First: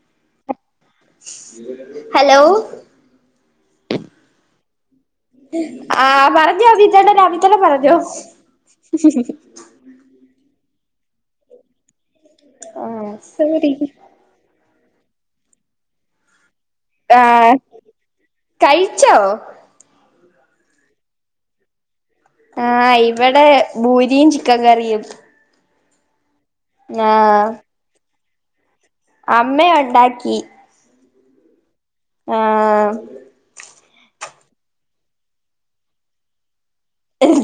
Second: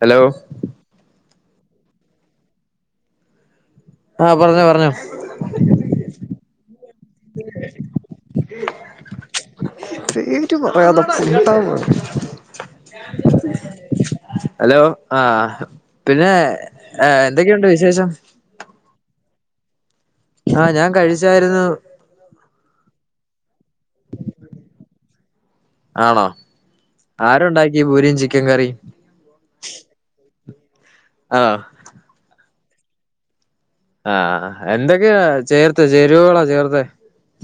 Hello... hello.... ആഹ് പറഞ്ഞോ പറഞ്ഞോ ആ.... പറ ഞബിതെടാ ഞബിതെട പറഞ്ഞോ ക്ക് പറയാതെ കേട്ടാ മതി ആ... സോറി ഹലൊ... ആ.. പിന്നേ... ആ... കഴിച്ചോ? ആ... ഞാൻ കഴിച്ചായിരുന്നു. ആഹ് ഇവടെ ഭൂരിയും ചിക്കൻകറിയും. ആണോ ആരുണ്ടാക്കി ഭൂരിയും ചിക്കൻ കറിയും? അമ്മയാ ഇണ്ടാക്കി. ആഹ് ആഹ് ആഹ് എന്തൊക്കെയാ ചേർത്ത് ചേരുവകളാ ചേർത്തെ?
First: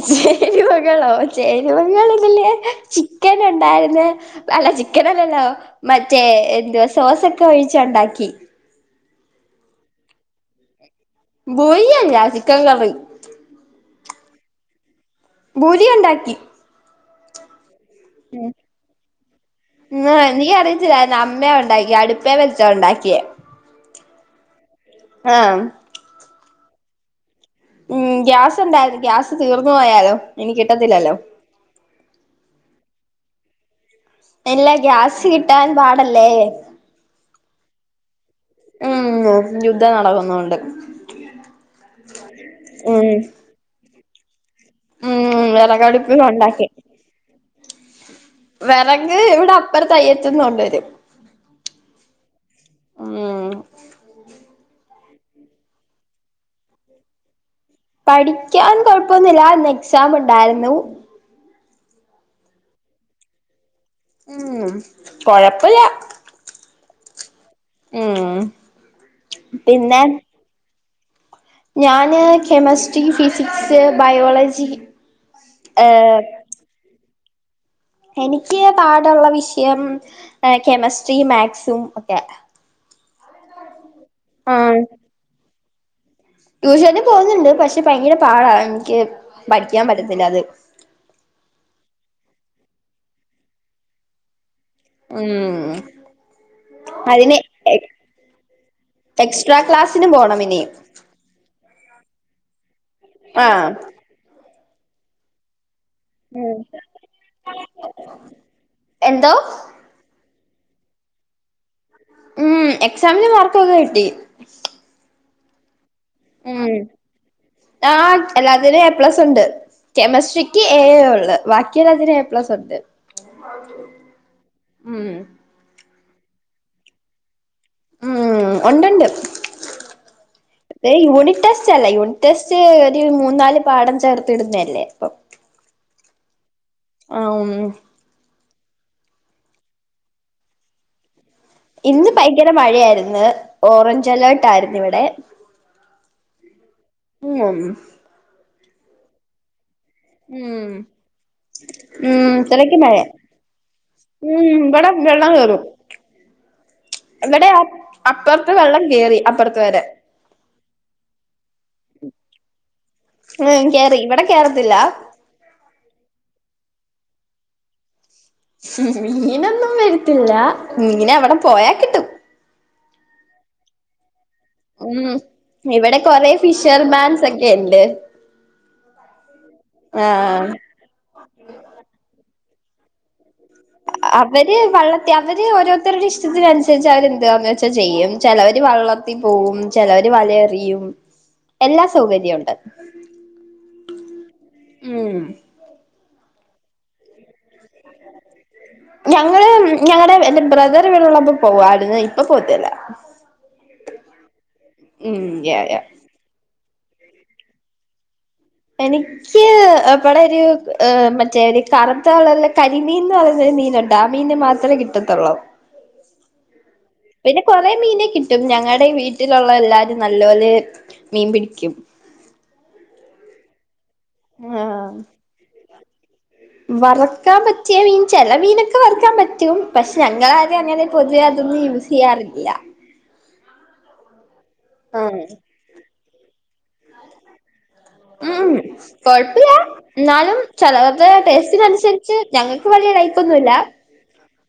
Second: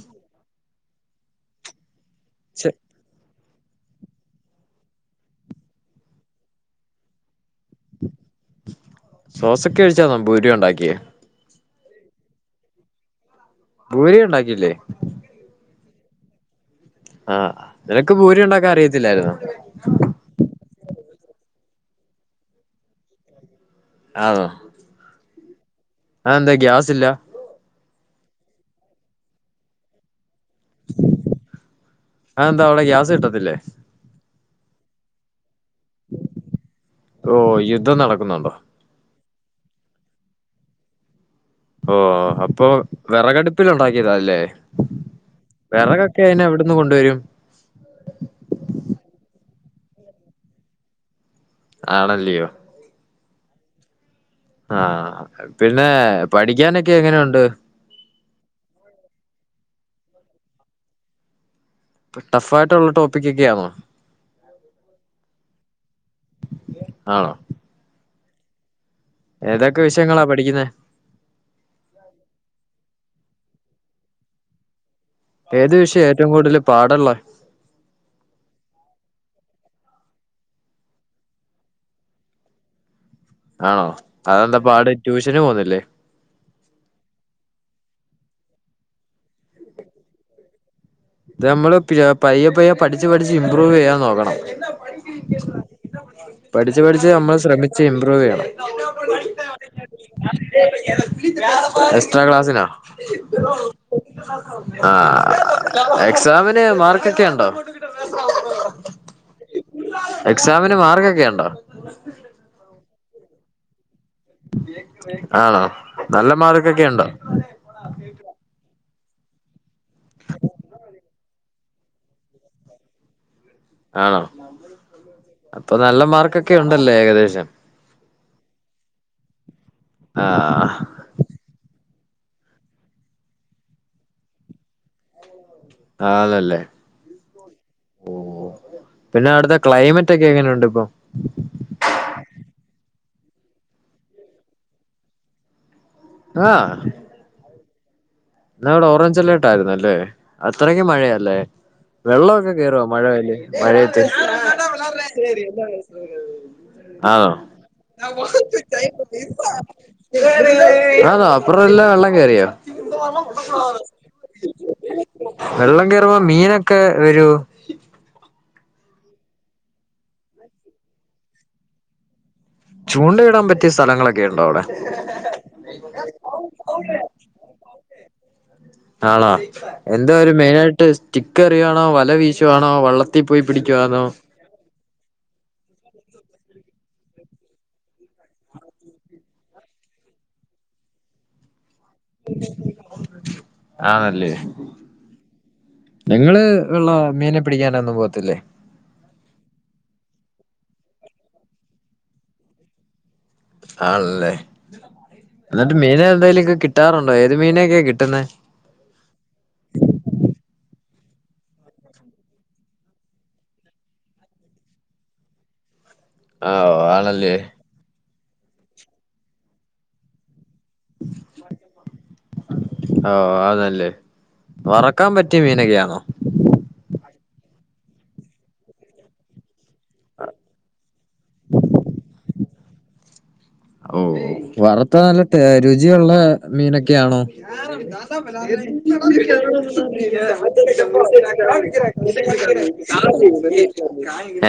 ചേരുവകളോ ചേരിവകള് [unintelligible] [unintelligible] ഒണ്ടായിരുന്നെ അല്ല ചിക്കനല്ലല്ലോ മറ്റേ എന്തുവാ സോസൊക്കെ ഒഴിച്ച് ഒണ്ടാക്കി. സോസൊക്കെ ഓഴിച്ചാന്നോ ഭൂരി ഒണ്ടാക്കിയെ? ഭൂരിയല്ല ചിക്കൻ കറി. ബൂരി ഇണ്ടാക്കിയില്ലേ? ഭൂരിയൊണ്ടാക്കി. ആഹ് നിനക്ക് ഭൂരി ഒണ്ടാക്കാൻ അറിയത്തില്ലായിരുന്നോ? നീ അറിയത്തില്ലായിരുന്നോ അമ്മയാ ഒണ്ടാക്കിയെ അടുപ്പേ വെച്ചാ ഒണ്ടാക്കിയെ. ആണോ ആഹ് അതെന്താ ഗ്യാസ്സില്ല? ഉം ഗ്യാസ് ഉണ്ടായിരുന്നു ഗ്യാസ് തീർന്ന് പോയാലോ ഇനി കിട്ടത്തില്ലല്ലോ അതെന്താ അവിടെ ഗ്യാസ് കിട്ടത്തില്ലേ എല്ലാ ഗ്യാസ് കി ട്ടാൻ പാടല്ലേ ഓഹ് യുദ്ധം നടക്കുന്നുണ്ടോ ഉം യുദ്ധം നടക്കുന്നകൊണ്ട്. ഓ അപ്പൊ വെറകടുപ്പിൽ ഉണ്ടാക്കിയതാല്ലേ ഉം വിറകടുപ്പിൽ വെറകൊക്കെ അയ്ന് എവിടുന്ന് കൊണ്ടുവരും വെറക് ഇവിടെ അപ്പുറത്ത് അയ്യത്തെന്ന് കൊണ്ട് വരും. ആണല്ലിയോ ഉം ആ പിന്നെ പഠിക്കാനൊക്കെ എങ്ങനെയുണ്ട് പഠിക്കാൻ കൊഴപ്പവൊന്നില്ല ഇന്ന് എക്സാം ഉണ്ടായിരുന്നു. ഇപ്പോ ടഫായിട്ടുള്ള ടോപ്പിക്കൊക്കെയാണോ ഉം കൊഴപ്പവില്ല. ആണോ ഉം ഏതൊക്കെ പിന്നെ വിഷയങ്ങളാ പഠിക്കുന്നേ ഞാന് കെമസ്ട്രി, ഫിസിക്സ്, ബയോളജി. ഏത് വിഷയവാ ഏഹ് ഏറ്റവും കൂടുതല് പാടുള്ളെ എനിക്ക് പാടുള്ള വിഷയം എ കെമിസ്ട്രിയും മാത്‍സും ഒക്കെ. [inaudible] ആണോ അതെന്താ ആഹ് പാട് ട്യൂഷന് പോന്നില്ലേ ട്യൂഷന് പോകുന്നുണ്ട് പക്ഷെ ഭയങ്കര പാടാ എനിക്ക് പഠിക്കാൻ പറ്റത്തില്ല അത്. ഇത് നമ്മള് പയ്യെ പയ്യെ പഠിച്ച് പഠിച്ച് ഇംമ്പ്രൂവ് ചെയ്യാൻ നോക്കണം. ഉം. പഠിച്ച് പഠിച്ച് നമ്മൾ അതിന് ശ്രമിച്ച് ഇബ്രോവ്യ്യണം എക്സ്ട്രാ ക്ലാസിന് പോണം ഇനി എക്സ്ട്രാ ക്ലാസിനാ ആഹ് ആഹ് എക്സാമിന് മാർക്കൊക്കെ ഇണ്ടോ? എന്തോ എക്സാമിന് മാർക്കൊക്കെയുണ്ടോ? മ് എക്സാമിന് മാർക്കൊക്കെ കിട്ടി ആണോ? നല്ല ഉം മാർക്കൊക്കെ ഉണ്ടോ ആഹ് എല്ലാത്തിനും എ പ്ലസ് ഇണ്ട് കെമിസ്ട്രിക്ക് എ ഉള്ളു ബാക്കി എല്ലാത്തിനും എ പ്ലസ് ഉണ്ട്. ആണോ മ് അപ്പൊ നല്ല മാർകൊക്കെ ഉണ്ടല്ലെ ഏകദേശം ഉം ഒണ്ട്ണ്ട് ആഹ് യൂണിറ്റ് ടെസ്റ്റല്ലെ യൂണിറ്റ് ടെസ്റ്റ് ഒര് മൂന്നാല് പാടം ചേർത്തിട്ന്നല്ലെ അപ്പൊ ആണല്ലെ ആഹ് ഉം പിന്നെ അവിട്ത്തെ ക്ലൈമറ്റൊക്കെ എങ്ങനുണ്ട്പ്പൊ ഇന്ന് ഭയങ്കര മഴയായിര്ന്ന് ഓറഞ്ച് അലർട്ടായിര്ന്ന് വടെ ആഹ് ഉം ന്നാവടെ ഓറഞ്ചലർട്ടായിരുന്നല്ലെ ഉം അത്രയ്ക്കും മഴയാല്ലെ ഉം വെള്ളക്കെ ഇത്രക്ക് കേറുവൊ മഴ മഴയത്ത് ഉം ഇവിടെ വെള്ളം കേറും ആന്നോ ഇവിടെ അപ്പുറത്ത് വെള്ം കേറി അപ്പുറത്ത് വരെ ആന്നോ [unintelligible] കേറിയൊ ഉം കേറി ഇവിടെ കേറത്തില്ല വെള്ളം കേറുമ്പൊ മീനൊ ക്കെ വരൂ മീനൊന്നും വര്ത്തില്ല മീനവടെ പോയ കിട്ടും ചൂണ്ടയിടാൻ പറ്റിയ സ്ഥലങ്ങളെ ഉം ഇവിടെ കൊറെ ഫിഷർമാൻസൊക്കെ ഇണ്ട് ആണോ എന്തോ ഒര് മീനെട്ട് സ്റ്റിക്കെറിയാണൊ വല വീശുവാണൊ വള്ള അവര് വള്ളത്തി അവര് ഓരോര്ത്തര്ടെ ഇഷ് ഷ്ട്ടത്തിന്സരിച്ച് അവരെന്താന്നച്ച ചെയ്യും ചെലവര് വള്ളത്തി പോവും ചെലവര് വലയെറിയും [inaudible] എല്ലാ സൗകര്യൊ ഇണ്ട് ആണല്ലെ ഉം നിങ്ങള് വെള്ള മീന്ല് ഞങ്ങള് ഞങ്ങള് എ ബ്രദർ വീട്ളപ്പൊ പോവാർന്ന് ഇപ്പൊ പോവത്തില്ല ആണല്ലെ ഉം യാ ഇന്ന്ട്ട് യാ മീനെന്തേലൊക്കെ കി കിട്ടാറുണ്ടൊ? ഏത് മീനൊക്കെ കിട്ട്ന്നെ ഏഹ്. മറ്റെ കറുത്തകറ്ള്ള കരിമീൻന്ന് പറയുന്ന മീന്ണ്ടൊ ആ മീന് മാത്രെ കിട്ടത്തുള്ളു ആഹ് പിന്നെ കൊറെ മീനെ കിട്ടും ഞങ്ങള്ടെ വീട്ടിലുള്ള എല്ലാരും നല്ലോലെ മീൻ പിടിക്കും അല്ലെ വറക്കാൻ പറ്റിയ മീനൊക്കെ ആന്നൊ വറ്ക്കാൻ പറ്റിയ മീൻ ചെല മീനൊക്കെ വറ്ക്കാൻ പറ്റും. പക്ഷെ ഞങ്ങളാരും അങ്ങനെ പൊതുവെ അതൊന്നും യൂസീയ്യാറില്ല ഒ ഒ വറുത്ത് ആഹ് നല്ല രുചിയുള്ള മീനൊക്കെയാണൊ ഉം കൊഴപ്പില്ല എന്നാലും ചെലവരുടെ ടേസ്റ്റിനനുസരിച്ച് ഞങ്ങൾക്ക് വലിയ ലൈക്കൊന്നുല്ല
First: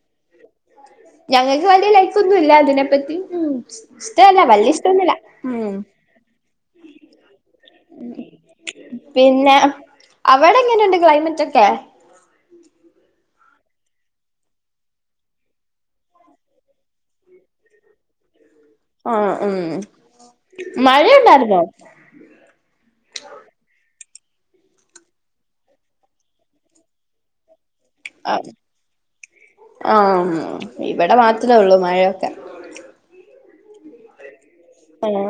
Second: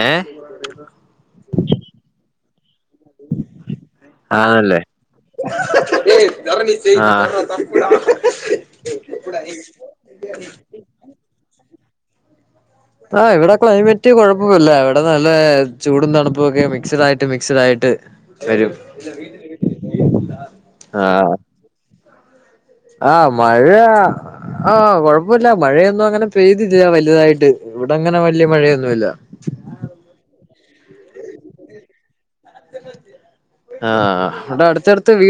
ഏഹ് ഞങ്ങക്ക് വല്യ ലൈസൊന്നുല്ല ആണല്ലെ ഇഷ്ടൊന്നുല്ല ഉം ആ പിന്നെ അവ്ടെങ്ങന്ണ്ട് ക്ലൈമറ്റൊക്കെ ആഹ് ഇവടെ ക്ലൈമറ്റ് കൊഴപ്പവില്ല ഇവിടെ നല്ല ചൂടും തണുപ്പും ഒക്കെ മിക്സ്ഡായിട്ട് മിക്സ്ഡായിട്ട് ട്ട് വരും ആഹ് ഉം ആഹ് മഴയുണ്ടായിരുന്നോ ആഹ് മഴ ആഹ് കൊഴപ്പല്ല മഴയൊന്നും അങ്ങനെ പെയ്തില്ല വല്തായിട്ട് ഇവിടങ്ങനെ വല്യ ആഹ് മഴയൊന്നുല്ല ആഹ് ഇവിടെ മാത്രെ ഉള്ളു മഴയൊക്കെ ആഹ് ആണൊ.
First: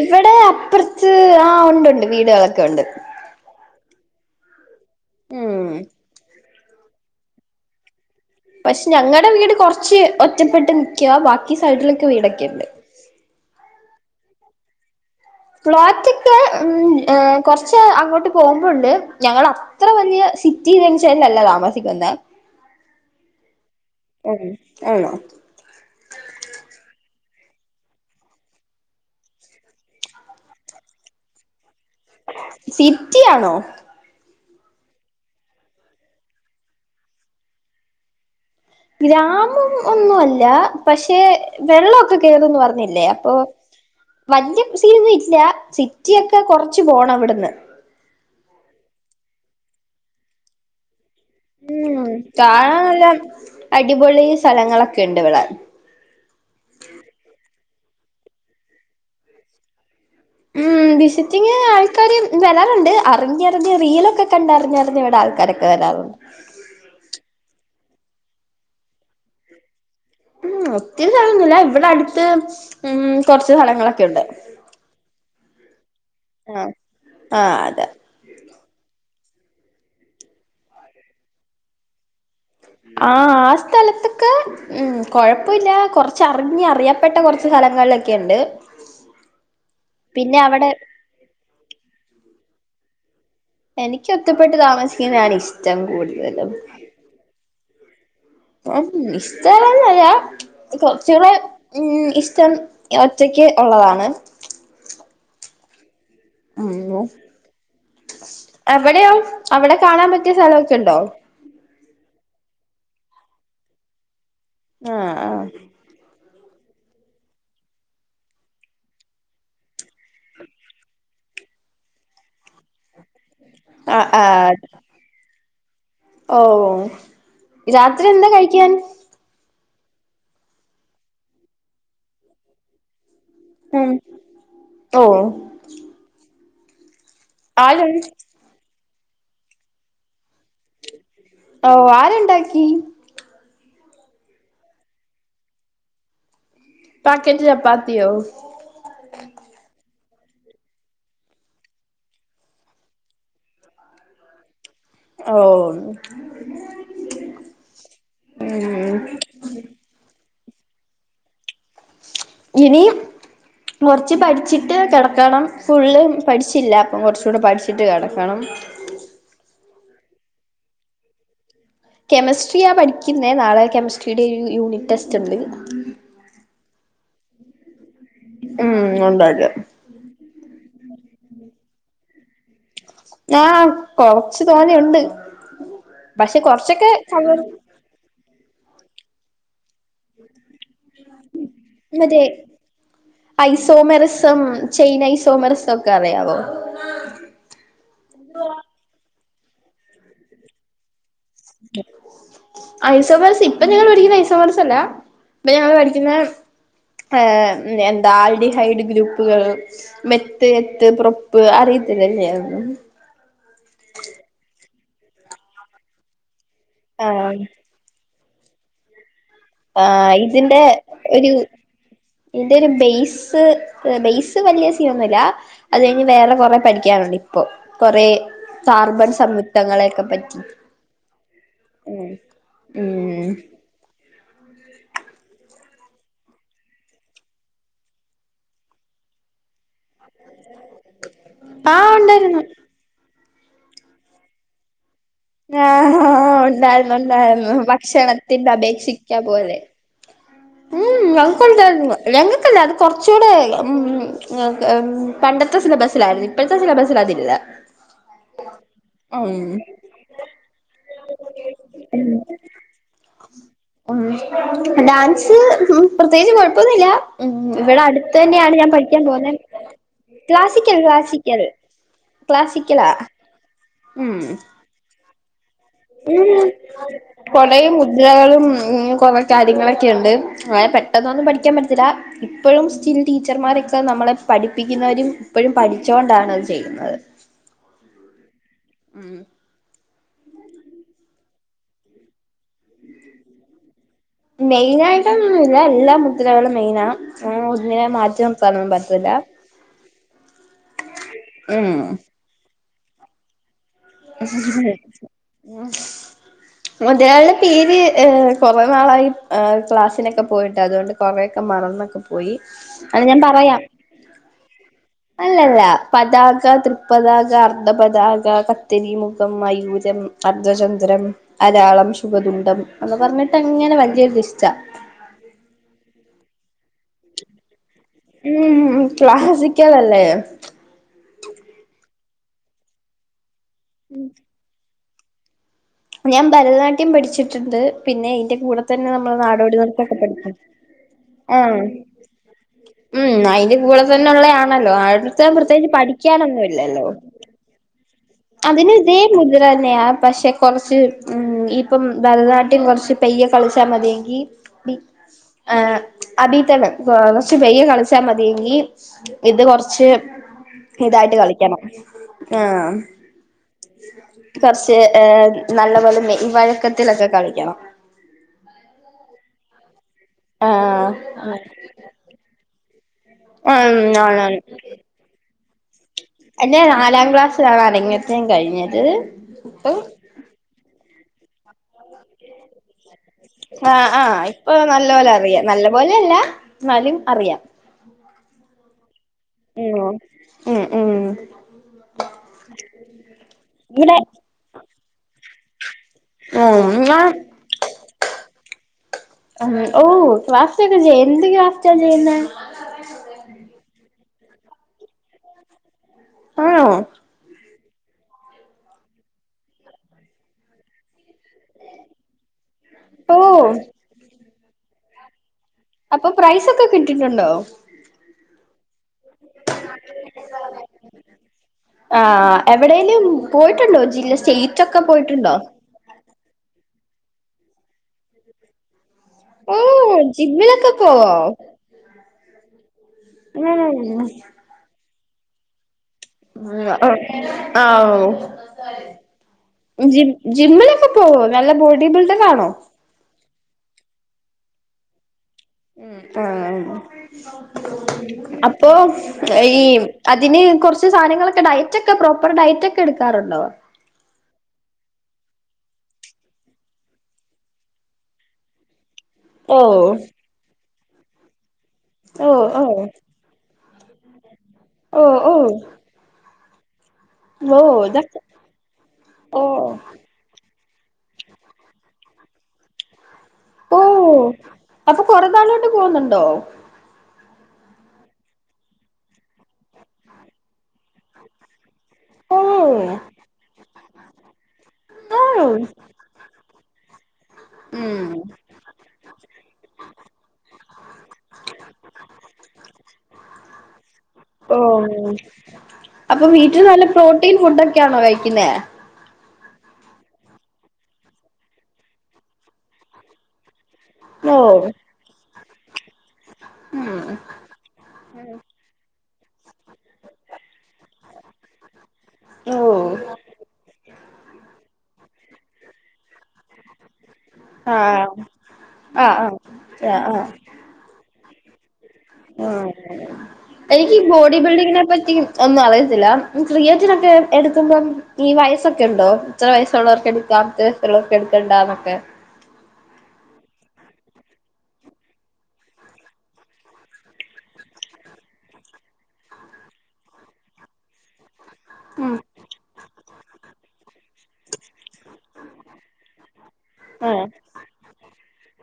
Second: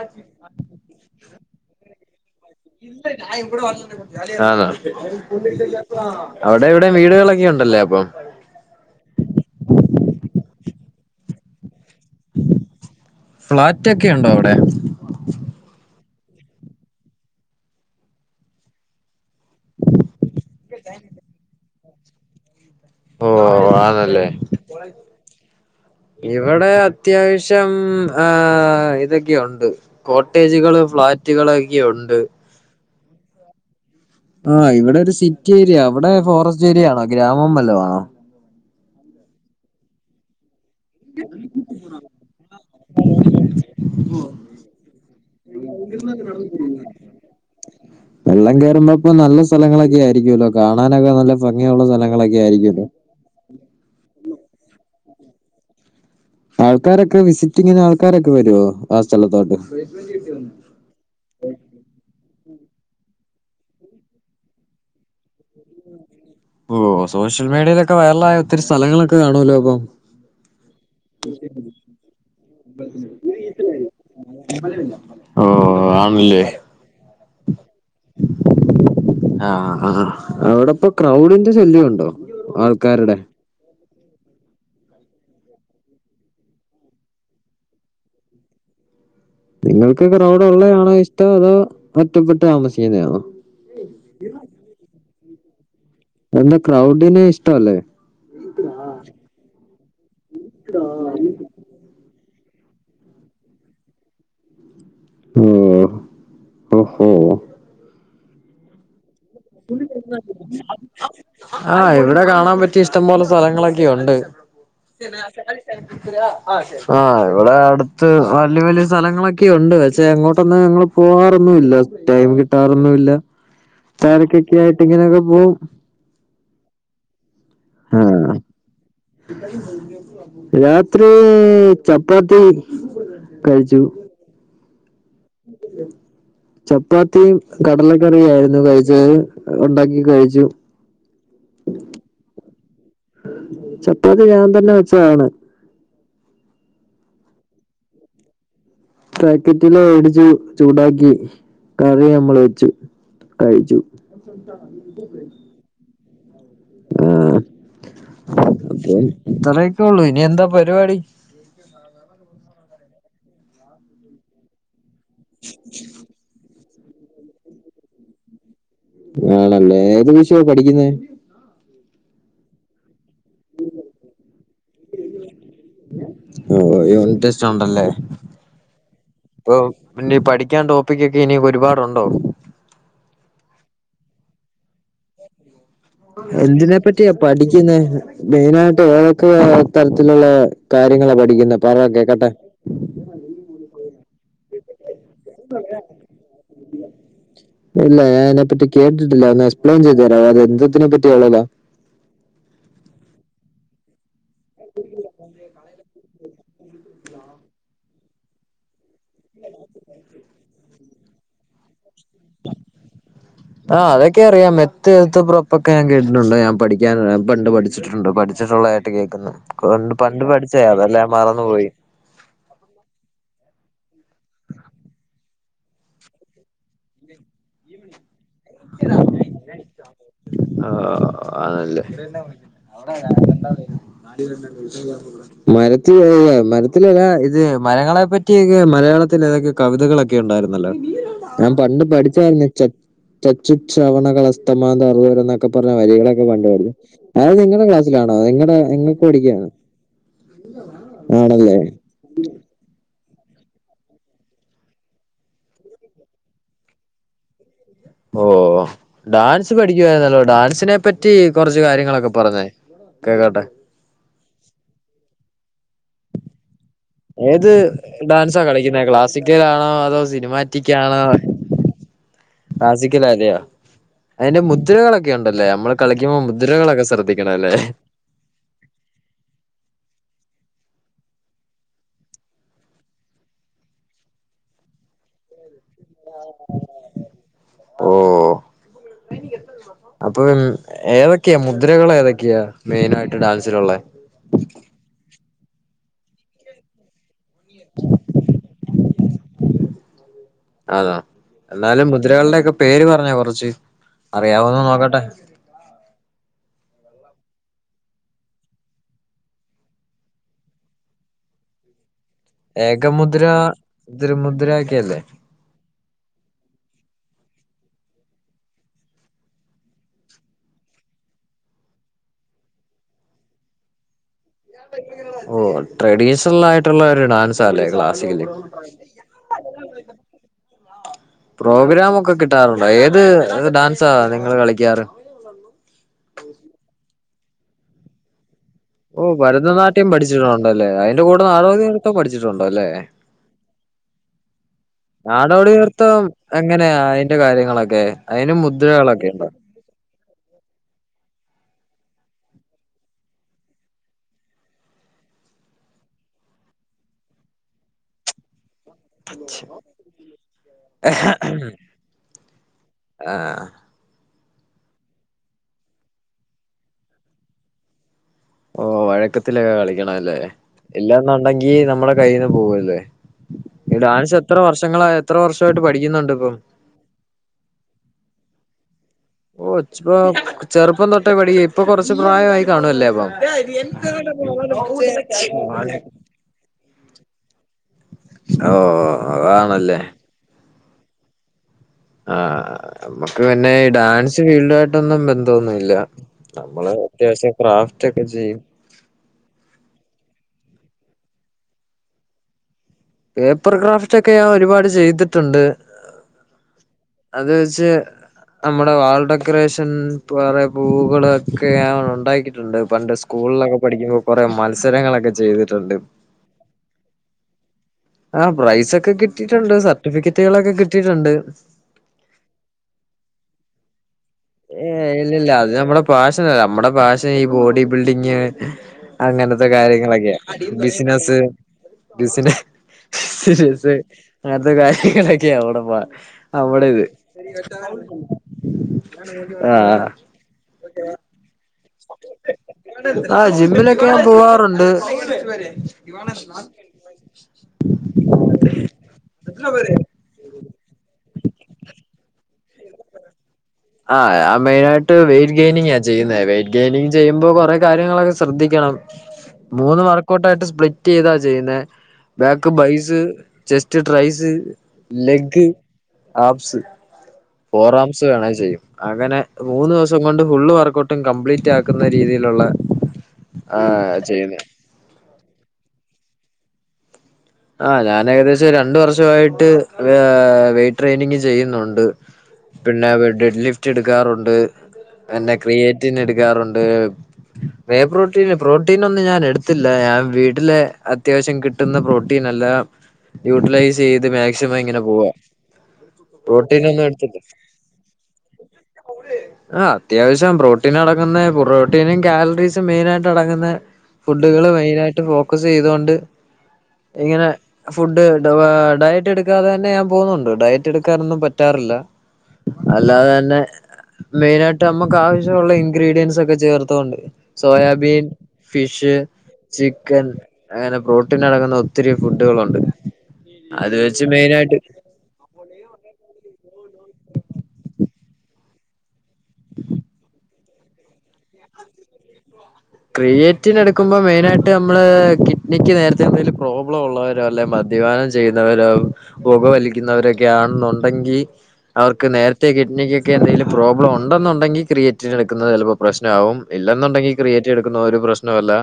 ഇവടെ അപ്പറത്ത് ആഹ് ഒണ്ടുണ്ട് വീടുകളൊക്കെ ഉണ്ട് ഇല്ല കൂ വ ഉം അവിടെ ഇവിടെ വീടുകളൊക്കെ ഉണ്ടല്ലേ അപ്പം പക്ഷെ ഞങ്ങളടെ വീട് കുറച്ച് ഒറ്റപ്പെട്ട് നിക്കുക ബാക്കി സൈഡില വീടൊക്കെ ഉണ്ട് മറ്റൊക്കെ ഉണ്ടോ അവിടെ ലോറ്റക്കെ ഉ കൊറച്ച് അങ്ങോട്ട് പോകുമ്പോണ്ട് ഞങ്ങ അത്ര വലിയ സിറ്റിനച്ചല്ലല്ലോ താമസിക്കുന്ന ഓ അതല്ലേ ആണോ ഇവിടെ അത്യാവശ്യം ഇതൊക്കെ ഉണ്ട് കോട്ടേജുകൾ ഫ്ളാറ്റുക ഉണ്ട് കുറ്റിയണോ ആഹ് ഇവിടെ ഒരു സിറ്റി ഏരിയ അവിടെ ഫോറസ്റ്റ് ഏരിയ ആണോ ഗ്രാമം വല്ല ആണോ ഗ്രാമം ഒന്നു അല്ല പക്ഷെ വെള്ളമൊക്കെ കയറന്ന് പറഞ്ഞില്ലേ അപ്പൊ വല്യ സീൻ ഇല്ല സിറ്റിയൊക്കെ കൊറച്ച പോണം ഇവിടുന്ന് വെള്ളം കയറുമ്പോപ്പോ നല്ല സ്ഥലങ്ങളൊക്കെ ആയിരിക്കുമല്ലോ കാണാ ഉം കാണൻല്ലാം അടിപൊള സ്ഥലങ്ങളൊക്കെ ഉണ്ട് വിടെ ആൾക്കാരൊക്കെ വിസിറ്റിങ്ങിന് ആൾക്കാരൊക്കെ വരുവോ ആ സ്ഥലത്തോട്ട് ഉം വിസിറ്റിങ് ആൾക്കാര് വരാറുണ്ട് അറിഞ്ഞറിഞ്ഞ് റീലൊക്കെ കണ്ടറിഞ്ഞറിഞ് ഇവിടെ ആൾക്കാരൊക്കെ വരാറുണ്ട് ഓ സോഷ്യൽ മീഡിയയിലൊക്കെ വൈറല ആയ ഒത്തിരി സ്ഥലങ്ങളൊക്കെ കാണല്ലോ അപ്പം ഉം ഒത്തിരി സഥലംന്നല്ല ഇവിടെ അടുത്ത് ഉം കൊറച്ച് സ്ഥലങ്ങളൊക്കെ ഉണ്ട് ഓ ആണല്ലേ ആഹ ആഹ അതെ ആ ആ അവിടെപ്പ ക്രൗഡിന്റെ ശല്യുണ്ടോ ആഹ് ആ സ്ഥലത്ത് ഉം കൊഴപ്പില്ല കൊറച്ചറിഞ്ഞഞ് അറിയപ്പെട്ട കുറച്ച് സ്ഥലങ്ങളിലൊക്കെയുണ്ട് നിങ്ങൾക്ക് ക്രൗഡ ഉള്ളതണോ ഇഷ്ടോ അതോ ഒറ്റപ്പെട്ട് താമസിക്കുന്നതാണോ എനിക്ക് ഒറ്റപ്പെട്ട് താമസിക്കുന്നാണ് ഇഷ്ടം കൂടുതലും എന്ത ക്രൗഡിനെ ഇഷ്ടമല്ലേ ഇഷ്ടന്നറ കൊറച്ചുകൂടെ ഉ ഷ്ടം ഒറ്റക്ക് ഉള്ളതാണ് ഓ ഉ ഓഹോ എവിടെയാവും അവിടെ കാണാൻ പറ്റിയ സ്ഥലംക്കെ ഉണ്ടോ ആഹ ഇവിടെ കാണാൻ പറ്റി ഇഷ്ടം പോലെ സ്ഥലങ്ങളൊക്കെയ ഉണ്ട് ആഹ് ആഹ് ഇവിടെ അടുത്ത് വലിയ വലിയ സ്ഥലങ്ങളൊക്കെയുണ്ട് പക്ഷെ എങ്ങോട്ടൊന്ന് ഞങ്ങൾ പോവാാറ ടൈം കിട്ടാറൊന്നുംല്ല ആഹ് ആഹ് ആഹ് രക്കൊക്കെ ആയിട്ട് ഇങ്ങനെയൊക്കെ പോകവും ഓ രാത്രി എന്താ ആഹ് കഴിക്കാൻ രാത്രി ചപ്പാത്തി കഴിച്ചു ഉം ഓ ചപ്പാത്തിയും ആര് കടലക്കറിയ ആയിരുന്നു കഴ ഉണ്ടാക്കി കഴിച്ചു ഓ ആരുണ്ടാക്കി ചപ്പാത്തി ഞാൻ തന്നെ വെച്ചതാണ് പാക്കറ്റ് ചപ്പാത്തി പാക്കറ്റില് [inaudible] ചൂടാക്കി കറി നമ്മൾ വെച്ചു കഴിച്ചു ഓ ആ അപ്പ ഇത്രയൊക്കള്ളു ഇനി എന്താ പരിപാടി ഇനി കൊറച്ച് പഠിച്ചി ട്ട് കിടക്കണം ഫുള്ള് പഠിച്ചില്ല അപ്പം കുറച്ച കൂടെ പഠിച്ചിട്ട് കിടക്കണം ആണല്ലേ ഏത് വിശോ പഠിക്കുന്നെ കെമിസ്ട്രിയാ പഠിക്കുന്നേ നാളെ കെമിസ്ട്രിയുടെ ഒരു യൂണിറ്റ് ടെസ്റ്റ് ഉണ്ട് ഓ യൂണിറ്റ് ടെസ്റ്റ് ഉണ്ടല്ലേ ഉം ഉണ്ടാക ഇപ്പ പിന്നീ പഠിക്കാ പ്പിക്കൊക്കെ ഇനി ഒരുപാടുണ്ടോ ആ കൊറച്ചു തോനെയുണ്ട് പക്ഷെ എന്തിനെ കൊറച്ചൊക്കെ പറ്റിയാ കവർ പഠിക്കുന്നെ മെയിനായിട്ട് ഏതൊക്കെ തരത്തിലുള്ള കാര്യങ്ങള പഠിക്കുന്ന പറ മറ്റേ ക്കെക്കട്ടെ ചൈനൈ സോമരസം ഒക്കെ അറിയാവോ ഇല്ല ഞാതിനെപ്പറ്റി കേട്ടിട്ടില്ല ഒന്ന് എസ്പ്ലെയിൻ ചെയ്തു തരാവോ അതെന്തോന്നിനെ പറ്റി ഐസോബസ് ഇപ്പൊ ഞങ്ങൾ പഠി ക്കുന്ന ഐസോബസ് അല്ല ഇപ്പൊ ഞങ്ങള് പഠിക്കുന്ന ഹ എന്താ ആൽഡിഹൈഡ് ഗ്രൂപ്പുകൾ മെത്ത്, എത്ത്, പ്രപ്പ് അറി ആ അതൊക്കെ അറിയാ മെ ത്ത് [inaudible] [inaudible] പ്പൊക്കെ ഞാൻ കേട്ടിട്ടുണ്ട് ഞാൻ പഠിക്കാൻ ആഹ് പണ്ട് പഠിച്ചിട്ടുണ്ട് പഠിച്ചിട്ടുള്ളതായിട്ട് കേൾക്കുന്നു കൊ പണ്ട് പഠിച്ചേ അതെല്ലാം മറന്നു പോയി എന്റെ ഒരു ബെയ്സ് ബെയ്സ് വലിയ സീനൊന്നുല്ല അത് കഴിഞ്ഞ് വേറെ കൊറെ പഠിക്കാനുണ്ട് ഇപ്പൊ കൊറെ കാർബൺ സംയുക്തങ്ങളെയൊക്കെ പറ്റി ആഹ് ആണല്ലേ ഉമ് മ് മരത്തി മരത്തിലല്ല ഇത് മരങ്ങളെ പറ്റിയക്കെ മലയാളത്തി തൊക്കെ കവിതകളൊക്കെ ഉണ്ടായിരുന്നല്ലോ ഞാൻ പണ്ട് ആഹ് ഉണ്ടായിരുന്നു പഠിച്ചായിരുന്നു ചച്ചുക്ഷവണകൾ അസ്തമാത അറ [inaudible] ക്കെ പറഞ്ഞ വരികളൊക്കെ ആഹ് പണ്ട് പ ഉണ്ടായിരുന്നു ആയത് ഉണ്ടായിരുന്നു നിങ്ങളുടെ ക്ലാസ്സിലാണോ ഭക്ഷണത്തിന്റെ നിഞക്ക് അപേക്ഷിക്ക പഠിക്കാൻ പോലെ ഉം അതൊക്കെ ഉണ്ടായിരുന്നു ഞങ്ങക്കല്ല അത് കൊറ കൊറച്ചൂടെ ഉ പണ്ടത്തെ സിലബസിലായിരുന്നു ഇപ്പോഴത്തെ സിലബസിൽ അതില്ല ഓ ഉം ഡാൻസ് പഠിക്കുവായിരുന്നല്ലോ ഡാൻസിനെ പറ്റി റ്റി കുറച്ച കാര്യങ്ങളൊക്കെ പറഞ്ഞേ കേക്കട്ടെ ഉം ഡാൻസ് പ്രത്യേകിച്ച് കുഴ ന്നുല്ല ഏത് ഇവിടെ അടുത്ത ഡാൻസാ തന്നെയാണ് ഞാൻ കളിക്കുന്നത് പഠിക്കാൻ പോന്നത് ക്ലാസിക്കലാണോ അതോ സിനിമാറ്റിക് ക്ലാസിക്കൽ ആണോ ക്ലാസിക്കൽ ക്ലാസിക്കലാ ക്ലാസിക്കൽ അല്ലയോ ഉം അതിന്റെ മുദ്രകളൊക്കെ ഉണ്ടല്ലേ നമ്മൾ ഉ കളിക്കുമ്പോൾ മുദ്രകളൊക്കെ ശ്രദ്ധിക്കണം അല്ലേ കൊടയും മുദ്രകളും കുറെ കാര്യങ്ങളൊക്കെ ഉണ്ട് അത പ പെട്ടെന്നൊന്നും പഠിക്കാൻ പറ്റല്ല ഇപ്പോഴും സ്റ്റിൽ ടീച്ചർമാരൊക്കെ നമ്മളെ പഠിപ്പിക്കുന്നവരും ഇപ്പോഴും പഠ ച്ചോണ്ടാണത് ചെയ്യുന്നത് ഓ ഉം അപ്പൊ ഏതൊക്കെയാ മുദ്രകൾ ഏതൊക്കെയാ മെയിന ആയിട്ട് ഡാൻസിലുള്ളെ മെയിന ആയിട്ടൊന്നുംല്ല എല്ലാ മുദ്രകളും മെയിന ആ ഒന്നിനെ മാറ്റി നിർത്താനൊന്നും പറ്റില്ല ല്ലാ അതാ എന്നാലും മുദ്രകളുടെ ഒക്കെ പേര് പറഞ്ഞ കുറച്ച് മുദ്രകളുടെ പേര് കുറെേ നാളായി ക്ലാസ്സിനൊക്കെ പോയിട്ട് അതുകൊണ്ട് കൊറെേയൊക്കെ മറന്നൊക്കെ പോ ഏക മുദ്ര ത്രരു മുദ്രക്കെല്ല അല്ലല്ല പതാക, ത്രിപതാക അർധപതാക കത്തരി മുഖം മയൂരം അർദ്ധചന്ദ്രം അലയാളം സുഖദണ്ടം അന്ന് പറഞ്ഞിട്ട്ങ്ങനെ വഞ്ചിയ ഇഷ്ടം ഓ ട്രഡീഷണൽ ആയിട്ടുള്ള ഒരു ഡാൻസാല്ലേ ക്ലാസിക്കൽ ഉം ക്ലാസിക്കൽ അല്ലേ പ്രോഗ്രാമ് ഒക്കെ കിട്ടാറുണ്ടോ ഏത് ഡാൻസാ നിങ്ങള് കളിക്കാറ് ഞാൻ ഭരതനാട്യം പഠിച്ചിട്ടുണ്ട് പിന്നെ അയ്‌ന്റെ കൂടെ തന്നെ ഓ നമ്മൾ നാടോടിനൃത്തം ഭരതനാട്യം ഒക്കെ പഠിച്ചിട്ടുണ്ട് പഠിച്ചിട്ടുണ്ടല്ലേ അതിന്റെ കൂടെ നാടോടി നൃത്തം പഠിച്ചിട്ടുണ്ടോ അല്ലേ മ്മ് മ്മ് അയ്‌ന് അ കൂടെ തന്നെ ഉള്ളയാണല്ലോ അടുത്ത നാടോടി പ്രത്യേകിച്ച് നൃത്തം എങ്ങനെയാ പഠിക്കാനൊന്നുല്ലല്ലോ അതിന്റെ കാര്യങ്ങളൊക്കെ അതിന് ഇതേ മുദ്രകളൊക്കെ ഉണ്ടോ മുദ്ര തന്നെയ പക്ഷെ കുറച്ച് ഉം ഇപ്പം ഭരതനാട്യം കുറച്ച് പെയ്യെ കളിച്ചാൽ മതിയെങ്കി ആ അതിത്തനം കൊറച്ച് പയ്യെ കളിച്ചാൽ മതിയെങ്കി ഇത് കൊറച്ച് ഇതായിട്ട് കളിക്കണം ആഹ് ആഹ് കുറച്ച് ഏ നല്ല പോലെ മെയ് വഴക്കത്തിലൊക്കെ കളിക്കണം ഓ വഴക്കത്തിലൊക്കെ കളിക്കണല്ലേ ആഹ് ഇല്ലന്നുണ്ടെങ്കി നമ്മുടെ കയ്യിന്ന് പോവല്ലേ ഈ ഉം ഡാൻസ് എത്ര വർഷങ്ങള എത്ര വർഷായിട്ട് പഠിക്കുന്നുണ്ട് ഇപ്പം എന്നെ നാലാം ക്ലാസ്സിലാണ് അരങ്ങേറ്റം കഴിഞ്ഞത് ഓ ഇപ്പം ഇ [unintelligible] ചെറുപ്പം തൊട്ടേ പടി ഇപ്പൊ കൊറച്ച് പ്രായമായി കാണുവല്ലേ അപ്പം ആഹ് ആഹ് ഇപ്പൊ നല്ല പോലെ അറിയാം നല്ല പോലെയല്ല എന്നാലും അറിയാം ഓ അതാണല്ലേ ഉം ഉം ഉം ആ നമ്മുക്ക് പിന്നെ ഇവിടെ ഡാൻസ് ഫീൽഡ് ആയിട്ടൊന്നും ബന്ധോന്നുല്ല ഓ ന്ന ഒക്കെ ചെയ്യും ഓ ക്ലാ അക്കെ ചെയ്യ് എന്ത് ഗാഫ്റ്റാ ചെയ്യുന്നെ പേപ്പർക്രാഫ്റ്റ് ഒക്കെ ഞാൻ ഒരുപാട് ചെയ്തിട്ടുണ്ട് ആണോ അത് ജ്ജ് നമ്മുടെ വാൾ ഡെക്കറേഷൻ കുറെ പൂകള് ഒക്കെ ഞാൻ ഉണ്ടാക്കിട്ടുണ്ട് പണ്ട് ഓ സ്കൂളിലൊക്കെ പഠിക്കുമ്പോൾ കുറെ മത്സരങ്ങളൊക്കെ ചെയ്ത് അപ്പൊ പ്രൈസ് ഒക്കെ കിട്ടീട്ടുണ്ടോ ആഹ് പ്രൈസ് ഒക്കെ കിട്ടി ട്ടിട്ടുണ്ട് സർട്ടിഫിക്കറ്റുകളൊക്കെ കിട്ടീട്ടുണ്ട് ആഹ് എവിടേലും പോയിട്ടുണ്ടോ ജില്ല സ്റ്റേറ്റ് ഏ ഒക്കെ ഇല്ലില്ല പോയിട്ടുണ്ടോ അത് നമ്മുടെ പാഷനല്ല നമ്മുടെ പാഷൻ ഈ ബോഡി ബിൽഡിങ് അങ്ങനത്തെ ഓ കാര്യങ്ങളൊക്കെയാ ജിമ്മിലൊക്കെ പോവോ ബിസിനസ് ബിസിന സ് അങ്ങനത്തെ കാര്യങ്ങളൊക്കെയാ അവിടെ പാ നമ്മടെ ഇത് ആ ആ ആഹ് ജിമ്മിലൊക്കെ പ്പോവോ നല്ല ബോ ആഹ് ജിമ്മിലൊക്കെ ഞാൻ പോവാറുണ്ട് ആ അപ്പൊ ഈ അതിന് കുറച്ച് സ സാധനങ്ങളൊക്കെ ഡയറ്റൊക്കെ പ്രോപ്പർ ഡയറ്റ് ഒക്കെ എടുക്കാറുണ്ടോ ആഹ് ആ മെയിന് ആയിട്ട് വെയിറ്റ് ഗെയിനിങ് ആ ചെയ്യുന്നത് വെയിറ്റ് ഗെയിനിങ് ചെയ്യുമ്പോ കൊറെേ കാര്യങ്ങളൊക്കെ ശ്രദ്ധിക്കണം ഓ മൂന്ന് വർക്കൗട്ട് ആയിട്ട് സ്പ്ലിറ്റ് ചെയ്താ ചെയ്യുന്നേ ഓ ബാക്ക് ഓ ബൈസ് ചെസ്റ്റ് ട്രൈസ് ഓ ഓ ലെഗ് ആബ്സ് ഓ ഫോർ ആംസ് ഇതൊക്കെ വേണേ ചെയ്യും അങ്ങനെ ഓ മൂന്ന് ദിവസം കൊണ്ട് ഫുള്ള് വർക്കൗട്ടും കംപ്ലീറ്റ് ആക്കുന്ന രീതിയിലുള്ള ഓ ആഹ് ചെയ്യുന്നേ അപ്പൊ കൊറെ നാളോണ്ട് പോകുന്നുണ്ടോ ആ ഞാൻ ഏകദേശം രണ്ട് വർഷവായിട്ട് വെ ട്രെയിനിങ് ചെയ്യുന്നുണ്ട് ഓ പിന്നെ ഡെഡ് ലിഫ്റ്റ് എടുക്കാറുണ്ട് ആ പിന്നെ ക്രിയേറ്റിൻ എടുക്കാറുണ്ട് വേ ഉം പ്രോട്ടീ പ്രോട്ടീ നൊന്നും ഞൻ എടുത്തില്ല ഞാൻ വീട്ടില് അത്യാവശ്യം കിട്ടുന്ന പ്രോട്ടീ നല്ലാ യൂട്ടിലൈസ് ചെയ്ത് മാക്സിമം ഓ ഇങ്ങനെ പോവാ അപ്പൊ വീട്ടു പ്രോട്ടീൻ ഒന്നും നല്ല എടുത്തില്ല പ്രോട്ടീൻ ഫുഡ് ഒക്കെയാണോ കഴിക്കുന്നേ ആ അത്യാവശ്യം പ്രോട്ടീൻ അടകങ്ങുന്ന പ്രോട്ടീനും കാലറീസും മെയിന് ആയിട്ട് അടങ്ങുന്ന ഓ ഫുഡുകള് മെയിൻ ആയിട്ട് ഫോക്കസ് ചെയ്തൊണ്ട് ഉം ഇങ്ങനെ ഫുഡ് ഡയറ്റ് എടുക്കാതെ തന്നെ ഞാൻ പോുന്നുണ്ട് ഡയറ്റ് എടുക്കാനൊന്നും പറ്റാറില്ല ഓ അല്ലാതെ തന്നെ മെയിനയിട്ട് നമ്മക്ക് ആശ [unintelligible] ള്ള ഇൻഗ്രീഡിയൻസ് ഒക്കെ ചേർത്തണ്ട് ആ സോയാബീൻ ഫിഷ് ആ ആ ആ ആ ചിക്കൻ അങ്ങനെ പ്രോ ട്ടീൻ ആ എനിക്ക് വെച്ച് ബോഡി മെയിനായിട്ട് ബിൽഡിങ്ങിനെ പറ്റി ഒന്നും അറിയത്തില്ല. ക്രീയേറ്റിനൊക്കെ എടുക്കുമ്പം ഈ വയസ്സൊക്ക ഉണ്ടോ ഇത്ര വയസ്സുള്ളവർക്ക് എടുക്കാം ഇത്ര വയസ്സുള്ളവർക്ക് എടുക്കണ്ടണ്ട എന്താന്നൊക്കെ? ക്രിയേറ്റിന എടുക്കുമ്പോ മെയിനായിട്ട് നമ്മള് കിഡ്നിക്ക് നേരത്തെ എന്തേലും പ്രോബ്ലം ഉള്ളവരോ അല്ലെ മദ്യപാനം ചെയ്യുന്നവര പുകവലിക്കുന്നവരൊക്കെ ആണെന്നുണ്ടെങ്കിൽ അവർക്ക് നേരത്തെ കിഡ്നിക്കക്ക്ക്കെ എന്തെിലും പ്രോബ്ലം ഉണ്ടെന്നുണ്ടെങ്കിൽ ക്രിയേറ്റ് ചെയ്യെടുക്കുന്നത് ചിലപ്പോൾ പ്രശ്നമാവും. ഇല്ലന്നുണ്ടെങ്കി ആഹ് ക്രിയേറ്റി എടുക്കുന്ന ഒരു പ്രശ്നം അല്ല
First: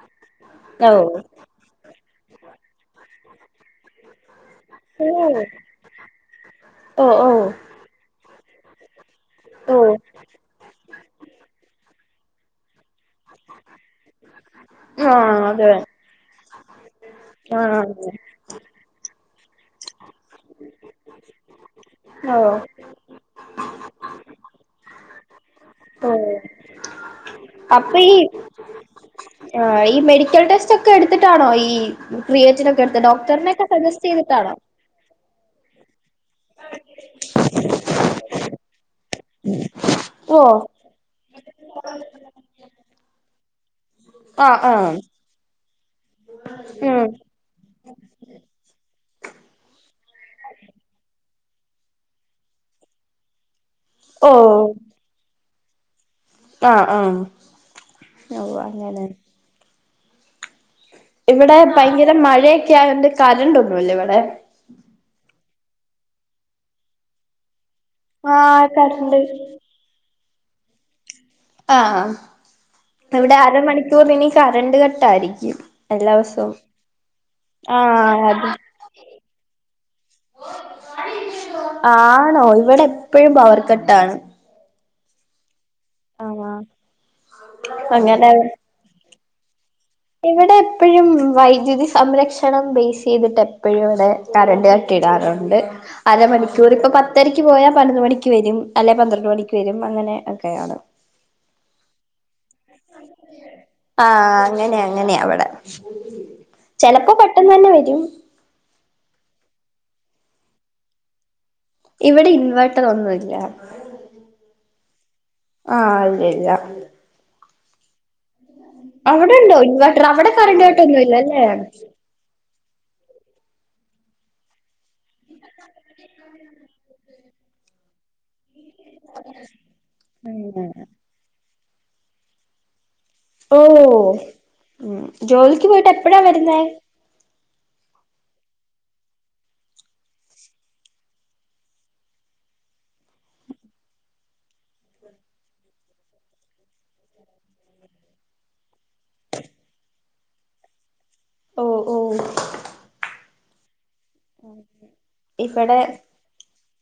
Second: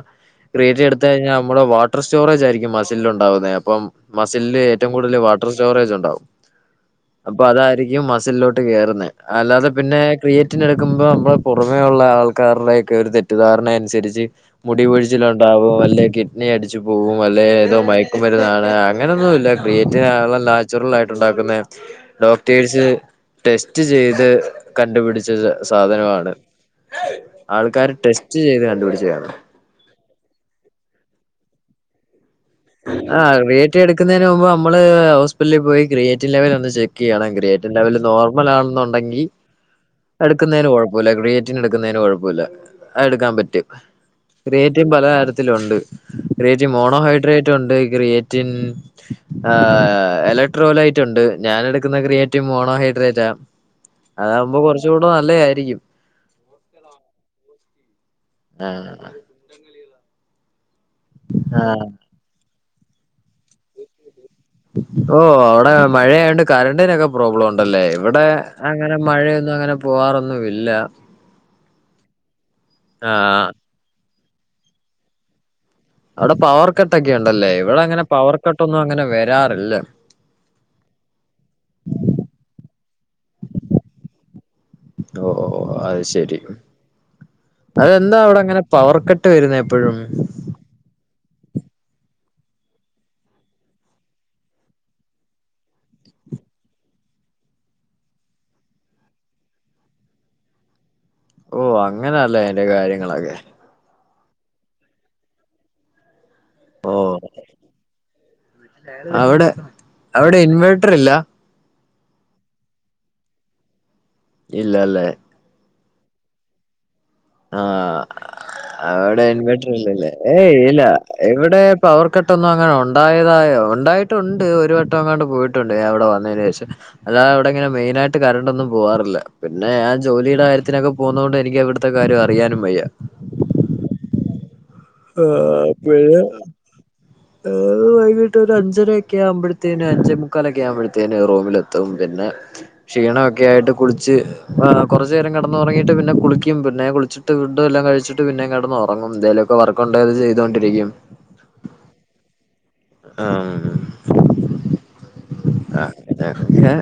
ക്രിയേറ്റി എടു ഓ ത്തുകഴിഞ്ഞാ നമ്മുടെ വാട്ടർ സ്റ്റോറേജ് ആയിരിക്കും മസിൽ ഉണ്ടാവുന്നത് അപ്പ മസിലില് ഏറ്റവും കൂടുതൽ വാട്ടർ സ്റ്റോറേജ് ഉണ്ടാവും ഓ ഓ അപ്പൊ അതായിരിക്കും മസിലിലോട്ട് കേറുന്നെ അല്ലാതെ ഓ ഓ പിന്നെ ക്രിയറ്റിന എടുക്കുമ്പോ നമ്മള് പുറമേെയുള്ള ആൾക്കാർടെ ഒക്കെ ഒരു തെറ്റിദ്ധാരണയ നുസരിച്ച് മുടി ആഹ് അതെ കൊഴിച്ചില്ണ്ടാവും അല്ലേ കിഡ്ണി അടിച്ചു പോകും അല്ലെ ഏതോ ആഹ് മയക്കും മരുന്നാണ് അങ്ങനെൊന്നും ഇല്ല. ക്രിയേറ്റവ് ആ ള്ള നാച്ചുറൽ ആയിട്ട് ഉണ്ടാക്കുന്ന ഓ ഡോക്ടേഴ്സ് ടെസ്റ്റ് ചെയ്ത് കണ്ടുപിടിച്ച ഓ സാധനമാണ്. ആൾക്കാര് ടെസ്റ്റ് ചെയ്ത ആ ഈ മെഡിക്കൽ ടെസ്റ്റ് ഒക്കെ എടുത്തിട്ടാണോ ഈ ക്രെയ്റ്റിന് ഒക്കെ എടുത്ത് ആ ഡോക്ടറിന ഒക്കെ ക്രിയേറ്റ് സജസ്റ്റ് എടുക്കുന്നതിന് മുമ്പ് ചെയ്ട്ടാണോ? നമ്മള് ഹോസ്പിറ്റലിൽ പോയി ക്രിയേറ്റീവ് ലെവൽ ഒന്ന് ചെക്ക് ചെയ്യണം ക്രിയേറ്റീവ് ലെവൽ നോർമൽ ആണെന്നുണ്ടെങ്കിൽ ഓ എടുക്കുന്നതിന് കൊഴപ്പമില്ല ക്രിയേറ്റിന് എടുക്കുന്നതിന് കൊഴപ്പമില്ല എടുക്കാൻ പറ്റും ആഹ് ക്രിയേറ്റിൻ ആഹ് പലതരത്തിലണ്ട് ക്രിയേറ്റൻ ഉം മോണോഹൈഡ്രേറ്റ്. ക്രിയേറ്റിൻ ഇലക്ട്രോ ലയിറ്റുണ്ട്. ഞാൻ എടുക്കുന്ന ക്രിയേറ്റീവ് മോണോഹൈഡ്രേറ്റാ അതാവുമ്പോ കുറച്ച് കൂടെ നല്ല തായിരിക്കും. ആഹ ആഹ ആഹ് അങ്ങനെ ഇവിടെ ആഹ് ഭയങ്കര മഴയൊക്കെ ആയോണ്ട് കറണ്ടൊന്നുല്ല ഇവിടെ ഓ അവിടെ മഴയായോണ്ട് കറണ്ടിനൊക്കെ പ്രോബ്ലം ഒണ്ട്. ല്ലേ ഇവിടെ ആഹ് അങ്ങനെ കരണ്ട് മഴയൊന്നും അങ്ങനെ പോവാറൊന്നും ഇല്ല. ആഹ ഇവിടെ ആഹ് അര മണിക്കൂർ ഇനി കറണ്ട് കട്ടായിരിക്കും. എല്ലാ അവിടെ ദിവസവും പവർ കട്ടൊക്കെ ഉണ്ടല്ലേ ഇവിടെ അങ്ങനെ ആഹ് പവർ അതെ കട്ട് ഒന്നും അങ്ങനെ വരാറില്ല. ആണോ ഇവിടെ എപ്പോഴും പവർക്കെട്ടാണ്. ഓ അത് ശെരി അതെന്താ അവിടെ അങ്ങനെ പവർക്കെ ഇവിടെ എപ്പഴും വൈദ്യുതി സംരക്ഷണം ബേസ്യ്തിട്ട് എപ്പോഴും ഇവിടെ കറണ്ട് കട്ടിടാറുണ്ട് അ [unintelligible] ഇപ്പ പത്തരക്ക് പോയാൽ പതിനൊന്ന് മണിക്ക് വരും അല്ലെ പന്ത്രണ്ട് മണിക്ക് വരും അങ്ങനെ ഒക്കെയാണ്. ഓ അങ്ങനെല്ലേ അയിന്റെ കാര്യങ്ങളൊക്കെ. ആഹ അങ്ങനെ അങ്ങനെയ അവിടെ ഓ ചെലപ്പോ പെട്ടെന്ന് തന്നെ വരും. അവിടെ അവിടെ ഇൻവേർട്ടർ ഇല്ല. ഇവിടെ ഇൻവേർട്ടർ ഒന്നുംല്ല. ഇല്ല അല്ലേ? ആഹ ഇവിടല്ല ആഹ അവിടെ ഉണ്ടോ ഇൻവേർട്ടർ ഇല്ലല്ലേ അവിടെ ഏ കറണ്ട് ഇല്ല കട്ടൊന്നുമില്ല അല്ലേ ഇവിടെ പവർ കട്ട് ഒന്നും അങ്ങെ ഉണ്ടായതായ ഉണ്ടായിട്ടുണ്ട് ഒരു വട്ടം അങ്ങാണ്ട് പോയിട്ടുണ്ട് ഞൻ അവിടെ വന്നതിനന് ശേഷം അതാ അവിടെ ഇങ്ങനെ മെയിനായിട്ട് കറണ്ട് ഒന്നും പോകറില്ല പിന്നെ ഞൻ ജോലിയുടെ കാര്യത്തിനൊക്കെ പോകുന്നോണ്ട് എനിക്ക് അവിടെ അവിടത്തെ കാര്യം അറിയാനും വയ്യ. ഓ ഉം ജോലിക്ക് പോയിട്ട് എപ്പഴാ വരുന്നേ? [unintelligible] വീട്ടിലൊരു അഞ്ചരൊക്കെ ആവുമ്പഴത്തേന് അഞ്ചേ മുക്കാലൊക്കെ ആവുമ്പഴത്തേന് റൂമിലെത്തും പിന്നെ ശീ ണൊക്കെ ഒക്കെയായിട്ട് കുളിച്ച് കൊറച് നേരം കിടന്നുറങ്ങിട്ട് പിന്നെ കുളിക്കും പിന്നെ കുളിച്ചിട്ട് ഫുഡ് എല്ലാം കഴിച്ചു ച്ചിട്ട് പിന്നെ കെടന്ന് ഒറങ്ങും എന്തെ ലൊക്കെ വർക്കൊണ്ടേൽ അത് ചെയ്തൊണ്ടിരിക്കും ഓ ഓ ആഹ മ് ഓകെ അ പിന്നെ ഹെ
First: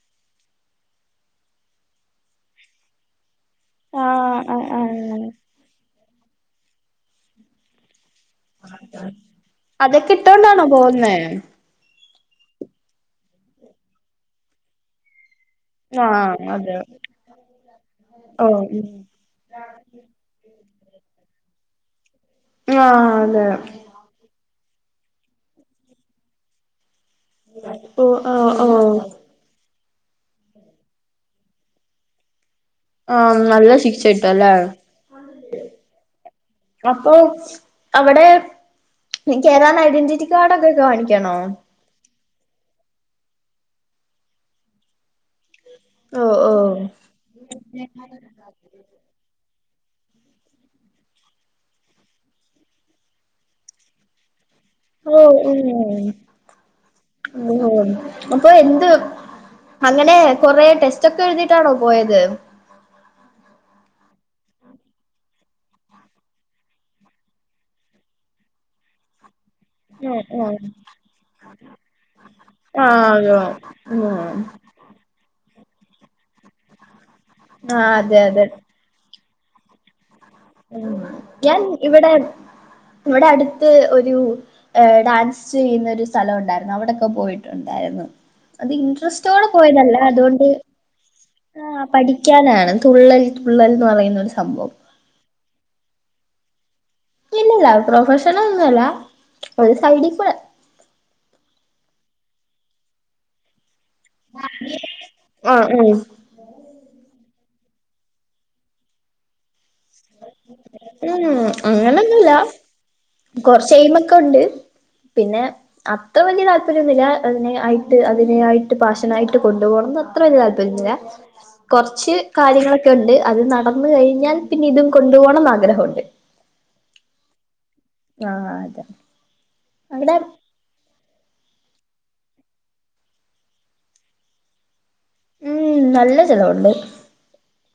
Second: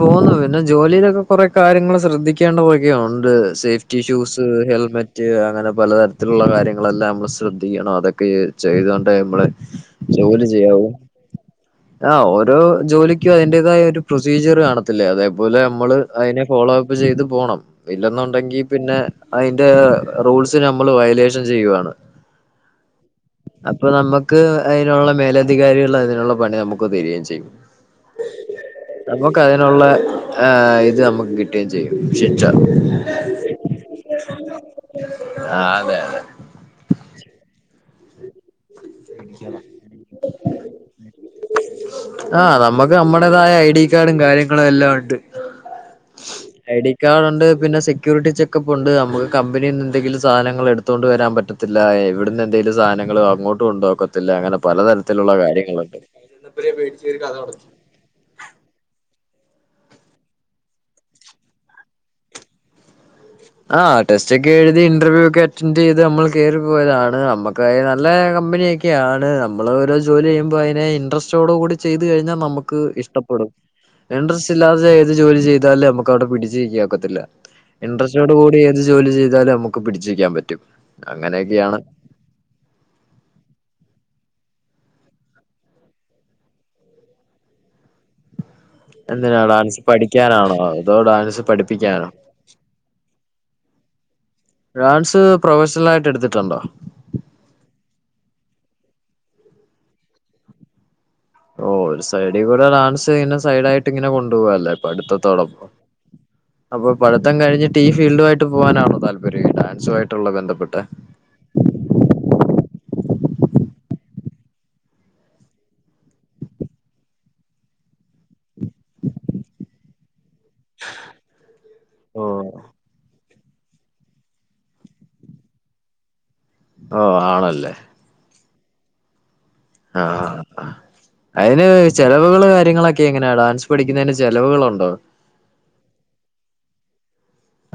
പോന്നു പിന്നെ ജോലിയിലൊക്കെ കൊറെ കാര്യങ്ങള് ശ്രദ്ധിക്കേണ്ടതൊക്കെ ഒണ്ട് സേഫ്റ്റി ആഹ് ഷൂസ് ആഹ് ആഹ് ഹെൽമെറ്റ് അങ്ങനെ പലതരത്തിലുള്ള കാര്യങ്ങളെല്ലാം നമ്മള് ശ്രദ്ധിക്കണം അതൊക്കെ ക്കെ ചെയ്തോണ്ട് നമ്മള അതൊക്കെ ജോലി ഇട്ടോണ്ടാണോ ചെയ്യാവു പോകുന്നേ അ ഓരോ ജോലിക്കും അതിന്റേതായ ഒരു പ്രൊസീജിയർ കാണത്തില്ലേ അതായ പോലെ നമ്മള് ആഹ് അതിനെ ഫോളോ അതെ അപ്പ് ചെയ്ത് പോണം ഓ ഇല്ലെന്നുണ്ടെങ്കി ഉം പിന്നെ അയിന്റെ റൂ റൂൾസ്ന് നമ്മൾ വയലേഷൻ ചെയ്യുവാണ് ആഹ അതെ അപ്പൊ നമുക്ക് അതിനുള്ള മേലധികാരികൾ അതിനുള്ള പണി നമുക്ക് തരികയും ചെയ്യും ഓ ആ ആ ള്ള ഇത് നമുക്ക് കിട്ടുകയും ചെയ്യും പക്ഷെ ആ നല്ല ശിക്ഷ കിട്ടുല്ലേ ആഹ് അതെ അതെ അപ്പൊ അവിടെ എനിക്ക് ഏതാണ് ഐഡന്റിറ്റി കാർഡ് ഒക്കെ കാണിക്കണോ ആഹ് നമുക്ക് നമ്മുടേതായ ഐ ഡി കാർഡും കാര്യങ്ങളും എല്ലാം ഉണ്ട് ഓ ഓ ഐ ഡി കാർഡ് ഉണ്ട് പിന്നെ സെക്യൂരിറ്റി ചെക്കപ്പ് ഉണ്ട് നമുക്ക് കമ്പനിയിൽ നിന്ന് എന്തെങ്കിലും സാധനങ്ങൾ എടുത്തോ കൊണ്ട് വരാൻ പറ്റത്തില്ല ഇവിടന്ന് എന്തെങ്കിലും സധനങ്ങള് അങ്ങോട്ട് കൊണ്ടുപോക്കത്തില്ല അങ്ങനെ ഓ പലതരത്തിലുള്ള ഉം കാര്യങ്ങളുണ്ട് ഉം മ് അപ്പൊ എന്ത് അങ്ങനെ കൊറെ ടെസ്റ്റൊക്കെ എഴുതിട്ടാണോ പോയത് ആ ടെസ്റ്റ് ഒക്കെ എഴുതി ഇന്റർവ്യൂ ഒക്കെ അറ്റൻഡ് ചെയ്ത് നമ്മൾ കേറിപ്പോയതാണ് നമ്മക്ക് നല്ല കമ്പ നീയൊക്കെയാണ് നമ്മ മ്മള് ഓരോ ഉം ജോലി ഉം ചെയ്യുമ്പോ അതിനെ ഇന്ട്രെസ്റ്റ് ഓട് കൂടി ചെയ്തു കഴിഞ്ഞാൽ നമുക്ക് ആഹ് ഇഷ്ടപ്പെടും ഉം ഇൻട്രസ്റ്റ് ഇല്ലാതെ ഏത് ജോലി ചെയ്താലും നമുക്ക് അവിടെ പിടിച്ച് നിക്കാനോക്കത്തില്ല ആഅതെ അതിനോട് കൂടി ഏന്ത് ജോലി ചെയ്താലും അമ്മുക്ക് പിടി ഉ ഞാൻ ഇവിടെ ഇവിടെ അടുത്ത് ഒരു ഡാൻസ് ചെയ്യുന്ന ഒരു സ്ഥലം ഒണ്ടായിരുന്നു അവടൊക്കെ പോയിട്ടുണ്ടായിരുന്നു അത് എന്തിനാ ഇൻട്രസ്റ്റോടെ ഡാൻസ് പോയതല്ല അതുകൊണ്ട് പഠിക്കാനാണോ അതോ ഡാൻസ് ആ പഠിപ്പിക്കാനോ പഠിക്കാനാണ് തുള്ളൽ തുള്ളൽ ന്ന് പറയുന്നൊരു സ ഡാൻസ് പ്രൊഫഷണൽ ആയിട്ട് എടുത്തിട്ടുണ്ടോ ഇല്ലല്ല പ്രൊഫഷണൽ ഒന്നു അല്ല ഒരു സൈഡിൽ കൂടെ ഓ ഒരു സൈഡിൽ കൂടെ ഡാൻസ് ഇങ്ങനെ സൈഡ് ആയിട്ട് ങ്ങനെ കൊണ്ടു പോവാല്ലേ ആഹ് പടുത്തതോടൊപ്പം ആഹ് അപ്പൊ പടു ത്തം കഴിഞ്ഞിട്ട് ഈ ഫീൽഡ് ആയിട്ട് പോവാനണോ താല്പര്യം ഡാൻസ ഉം അങ്ങനൊന്നുല്ല കൊറച്ചയിമൊക്കെ ഉണ്ട് പിന്നെ അത്ര വലിയ താല്പര്യൊന്നുമില്ല അതിനെ ആയിട്ട് അതിനെ ആയിട്ട് പാഷനായിട്ട് കൊണ്ടുപോണംന്ന് അത്ര വല താല്പര്യല്ല കൊറച്ച് ഓ കാര്യങ്ങളൊക്കെ ഉണ്ട് അത് നടന്ന് കഴിഞ്ഞാൽ പിന്നെ ഇതും കൊണ്ടു പോണംന്ന് ആഗ്രഹ ഉണ്ട് ഓ ആണല്ലേ ആഅതെ ആഹ അ അതിന് ചെലവുകള് കാര്യങ്ങളൊക്കെ എങ്ങനെയാ ഡാൻസ് പഠിക്കുന്നതിന് ചെലവുകളൊണ്ടോ ഉം നല്ല ചെലവൊണ്ട്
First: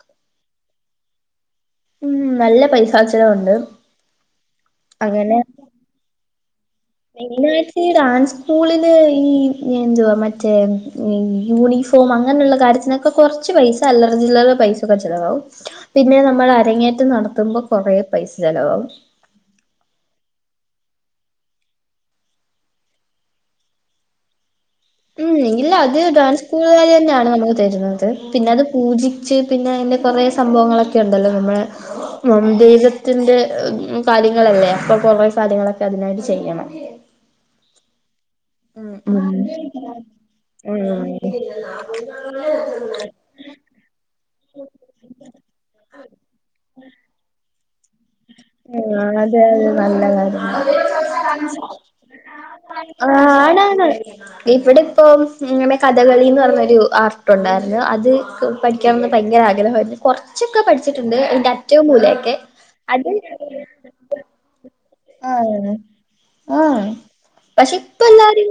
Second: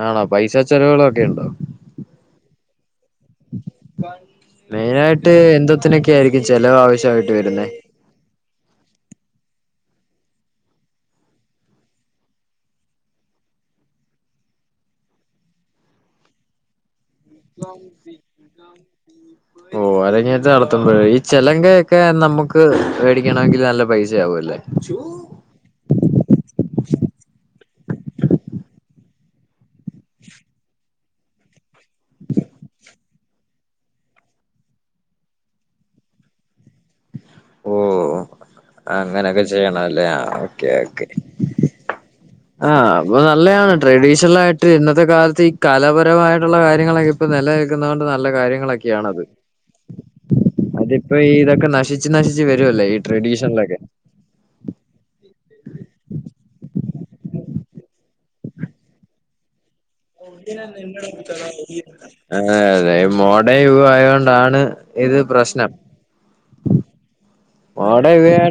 ആണോ പൈസ ചെലവുകളൊക്കെ ഉണ്ടോ ഉം നല്ല പൈസ ചെലവുണ്ട് മെയിന ആയിട്ട് എന്തത്തിനൊക്കെ ആയി മെയിന ആയിട്ട് ഈ ഡാൻസ് സ്കൂളില് ഈ എന്തുവാ മറ്റേ യൂണിഫോം അങ്ങനെയുള്ള കാര്യത്തിനൊക്കെ കുറച്ച് പൈസ അല്ലറ ചില്ലറ പൈസൊക്കെ ചെലവാകും പിന്നെ നമ്മൾ അരങ്ങേറ്റം നടത്തുമ്പോൾ കുറെേ പൈസ ചിലവാകും ഓ അതങ്ങത്ത് നടത്തുമ്പോഴ ഈ ചെലങ്ക ഒക്കെ നമുക്ക് മേടിക്കണമെങ്കിൽ നല്ല പൈസ ആവല്ലോ ല്ലെ ച്ചു ഉം ഇല്ല അത് ഡാൻസ് കൂടുക തന്നെയാണ് നമുക്ക് തരുന്നത് പിന്നെ അത് പൂജിച്ച് പിന്നെ അതിന്റെ കുറേ സംഭവങ്ങളൊക്കെ ഉണ്ടല്ലോ നമ്മടെ [unintelligible] ത്തിന്റെ കാര്യങ്ങളല്ലേ അപ്പൊ കുറവേ കാര്യങ്ങളൊക്കെ അതിനായിട്ട് ചെയ്യണം ഓ അങ്ങനൊക്കെ ഉം ചെയ്യണം അല്ലേ ആ ഓക്കെ ഉം ഓക്കെ ആ ആഹ് അപ്പൊ നല്ലതാണ് ട്രഡീഷൻ മായിട്ട് ഇന്നത്തെ കാലത്ത് ഈ കലാപരമായിട്ടുള്ള കാര്യങ്ങളൊക്കെ ഇപ്പ നില കുന്നോണ്ട് നല്ല കാര്യങ്ങളൊക്കെയണത് അതെ അതെ നല്ല കാര്യം അതിപ്പോ ഇതൊക്കെ നശിച്ചച്ച് നശിച്ചച്ച് വര ആ ആണാണാണ് ഇവിടെ ഇപ്പം ഇങ്ങനെ കഥകളിന്ന് പറഞ്ഞൊരു ആർട്ടുണ്ടായിരുന്നു അത് പഠിക്കാനൊന്ന് ഭയങ്കര ആഗ്രഹയിരുന്നു കുറച്ചൊക്കെ പഠിച്ചിട്ടുണ്ട് എന്റെ അറ്റവും മൂലയൊക്കെ അതായ മോഡ യവ ആയതൊണ്ടാണ് ആ അതേതെ ആഹ് പക്ഷെ [unintelligible] ഇപ്പ എല്ലാരും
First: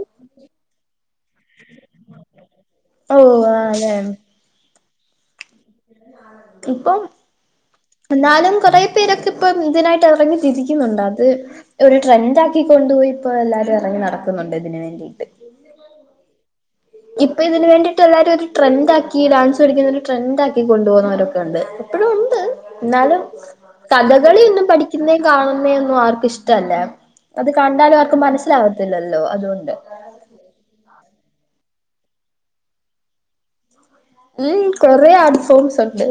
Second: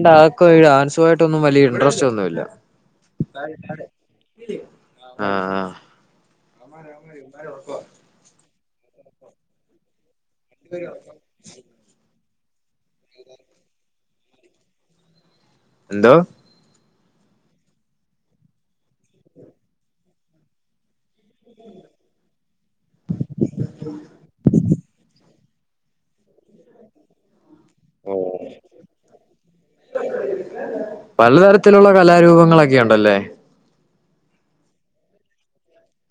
ായിട്ടൊന്നും വലിയ ഇൻട്രസ്റ്റ് ഒന്നുംല്ല ഓ അതെ ആ ആ കുറ പേരൊക്കെ ഇപ്പ ഇതിനായിട്ട് ഇറങ്ങി തിരിക്കുന്നുണ്ട് അത് ഒരു ട്രെൻറ് ആക്കി കൊണ്ടുപോയി ഇപ്പോ എല്ലാരും ഇറങ്ങി നടക്കുന്നുണ്ട് ഇതിനന് വേണ്ടിയിട്ട് എന്തോ ഇപ്പൊ ഇതിനന് വേണ്ടിയിട്ട് എല്ലാരരും ഒരു ട്രെൻഡ ആക്കി ഡാൻസ് പഠിക്കുന്നൊ ഒരു ട്രെൻഡാക്കി കൊണ്ടുപോകുന്നവരൊക്കെ ഉണ്ട് എപ്പോഴും ഉണ്ട് [inaudible] എന്നാലും കഥകളി ഒന്നും പഠിക്കുന്നേ കാണുന്ന ഒന്നും ആർക്കും ഇഷ്ടല്ലേ അത് കണ്ടാലും അവർക്ക് മനസ്സിലാവത്തില്ലല്ലോ അതുകൊണ്ട് ത്തിലുള്ള കലാരൂപങ്ങളൊക്കെ ഉണ്ടല്ലേ ഉം കൊറെ ആട്ഫോംസ്ുണ്ട്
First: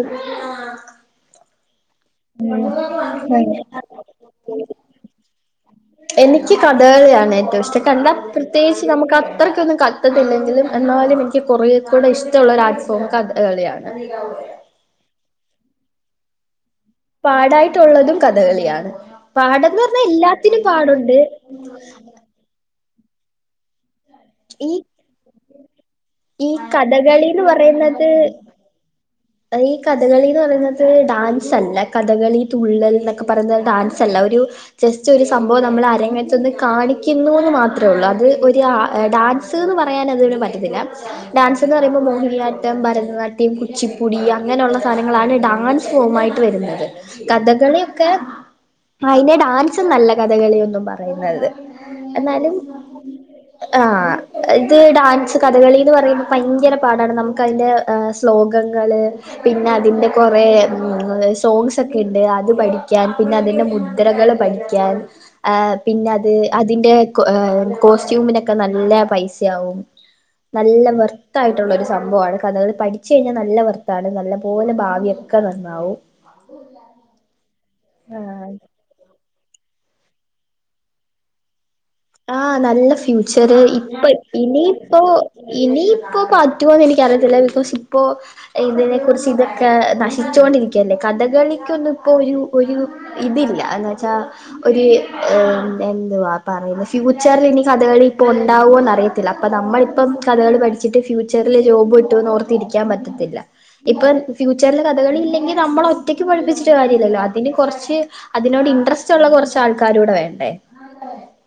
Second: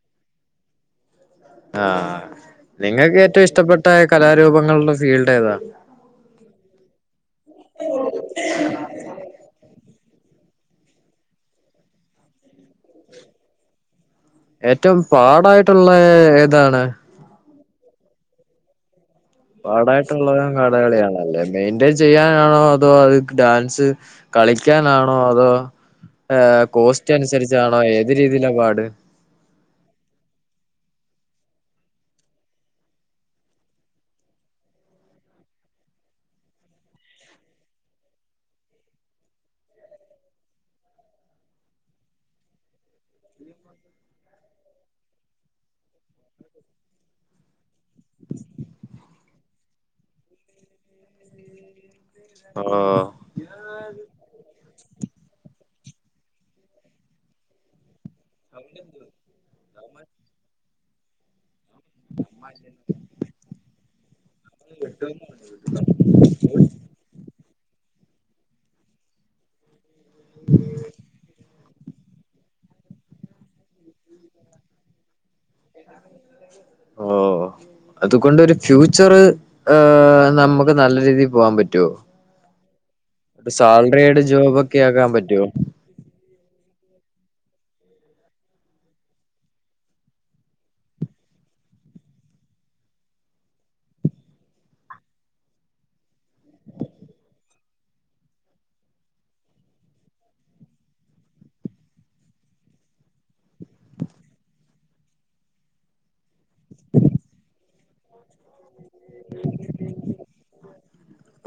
ആഹ് നിങ്ങൾക്ക് ഏറ്റവും ഇഷ്ടപ്പെട്ട കലാരൂപങ്ങളുടെ ഫീൽഡ് ഏതാ എനിക്ക് കഥകളിയാണ് ഏറ്റവും ഇഷ്ടം കണ്ടാ പ്രത്യേകിച്ച് നമുക്ക് അത്രക്കൊന്ന് ക ഇത്തില്ലെങ്കിലും എന്നാലും എനിക്ക് കുറെേ കൂടെ ഇഷ്ടള്ളൊരു ആർഫോം കഥ കളിയാണ് ഏറ്റവും പാടായിട്ടുള്ള ഏതാണ് പാടായിട്ടുള്ളതും കഥകളിയാണ് പാടന്ന് പറഞ്ഞാൽ പാടായിട്ടുള്ളവരാ എല്ലാത്തിനും പാടുണ്ട് കഥകളിയാണല്ലേ മെയിൻറ്റെയിൻ ചെയ്യാനാണോ എന്തോ അത് ഡാൻസ് ഈ കളിക്കാനാണോ അതോ ഈ ഏഹ് കോസ്റ്റ് കഥകളിന്ന് അനുസരിച്ചാണോ പറയുന്നത് ഏത് രീതിയിലാ പാട് ഈ കഥകളിന്ന് പറഞ്ഞത് ഡാൻസ്ല്ല കഥകളി തുള്ളൽ എന്നൊക്കെ പറയുന്ന ഡാൻസ് അല്ല ഒരു ജസ്റ്റ് ഒരു സംഭവം നമ്മൾ ആര അങ്ങനത്തൊന്ന് കാണിക്കുന്നു എന്ന് മാത്ര ഉള്ളൂ അത് ഒരു ഡാൻസ്ന്ന് പറയാൻ അതിനെ പറ്റത്തില്ല ഡാൻസ് എന്ന് പറയുമ്പോൾ മോഹിനിയാട്ടം ഭരതനാട്യം കുച്ചിപ്പുടി അങ്ങനെയള്ള സാധനങ്ങളാണ് ഡാൻസ് പോ ഒമായിട്ട് വരുന്നത് കഥകളി കെ ആ അതിന്റെ ഡാൻസ നല്ല കഥകളിന്നും പറയുന്നത് എന്നാലും ഓഹ് ആ ഇത് ഡാൻസ് കഥകളി എന്ന് പറയുമ്പോൾ ഭയങ്കര പാടാണ് നമുക്ക് അതിൻ്റെ ശ്ലോകങ്ങൾ പിന്നെ അതിൻ്റെ കുറെ സോങ്സ് ഒക്കെ ഉണ്ട് അത് പഠിക്കാൻ പിന്നെ അതിന്റെ മുദ്രകൾ പഠിക്കൻ അ പിന്നെത് അതിന്റെ കോസ്റ്റ്യൂമിനൊക്കെ നല്ല പൈസയാവും നല്ല വർ ഓ ആഹ് അതുകൊണ്ടൊരു ഫ്യൂച്ചർ ് നമുക്ക് നല്ല രീതിയിൽ പോകൻ പറ്റും ആ നല്ല ഫ്യൂച്ചർ ഇപ്പൊ സാലറിഡ് ജോബ് ഒക്കെ ഇനിയിപ്പോ ആക്കാൻ പറ്റുവോ ഇനിയിപ്പോ പറ്റോന്ന് എനിക്ക് എനിക്ക് റിയത്തില്ല [unintelligible] ഇപ്പോഇതിനെ കുുറിച്ച് ഇതൊക്കെ നശിച്ചു കൊണ്ടിരിക്കയല്ലേ കഥകളിക്കൊന്നുംഇപ്പോ ഒരു ഒരു ഇതില്ല എന്ന വച്ചാ ഒരു ഏ എന്തുവാ പറയ ഫ്യൂച്ചറിൽ ഇനി കഥകളിപ്പോൾ ഉണ്ടാ വോഎന്ന അറിയത്തില്ല അപ്പൾ നമ്മളിപ്പം കഥകളി പഠിച്ചിട്ട് ഫ്യൂച്ചറിൽ ജോബ് വിട്ടൂന്ന് ഓർത്തിരിക്കാൻ പറ്റത്തില്ല ഇപ്പം ഫ്യുച്ചെറിൽ കഥകളി ഇല്ലെങ്കിൽ നമ്മള ഒറ്റക്ക് പഠിപ്പിച്ചിട്ട് കാര്യമില്ലല്ലോ അതിന് കുറച്ച് അതിനോട് ഇൻട്രസ്റ്റ് ഉള്ള കുറച്ചാൾക്കാരൂടെ വേണ്ടേ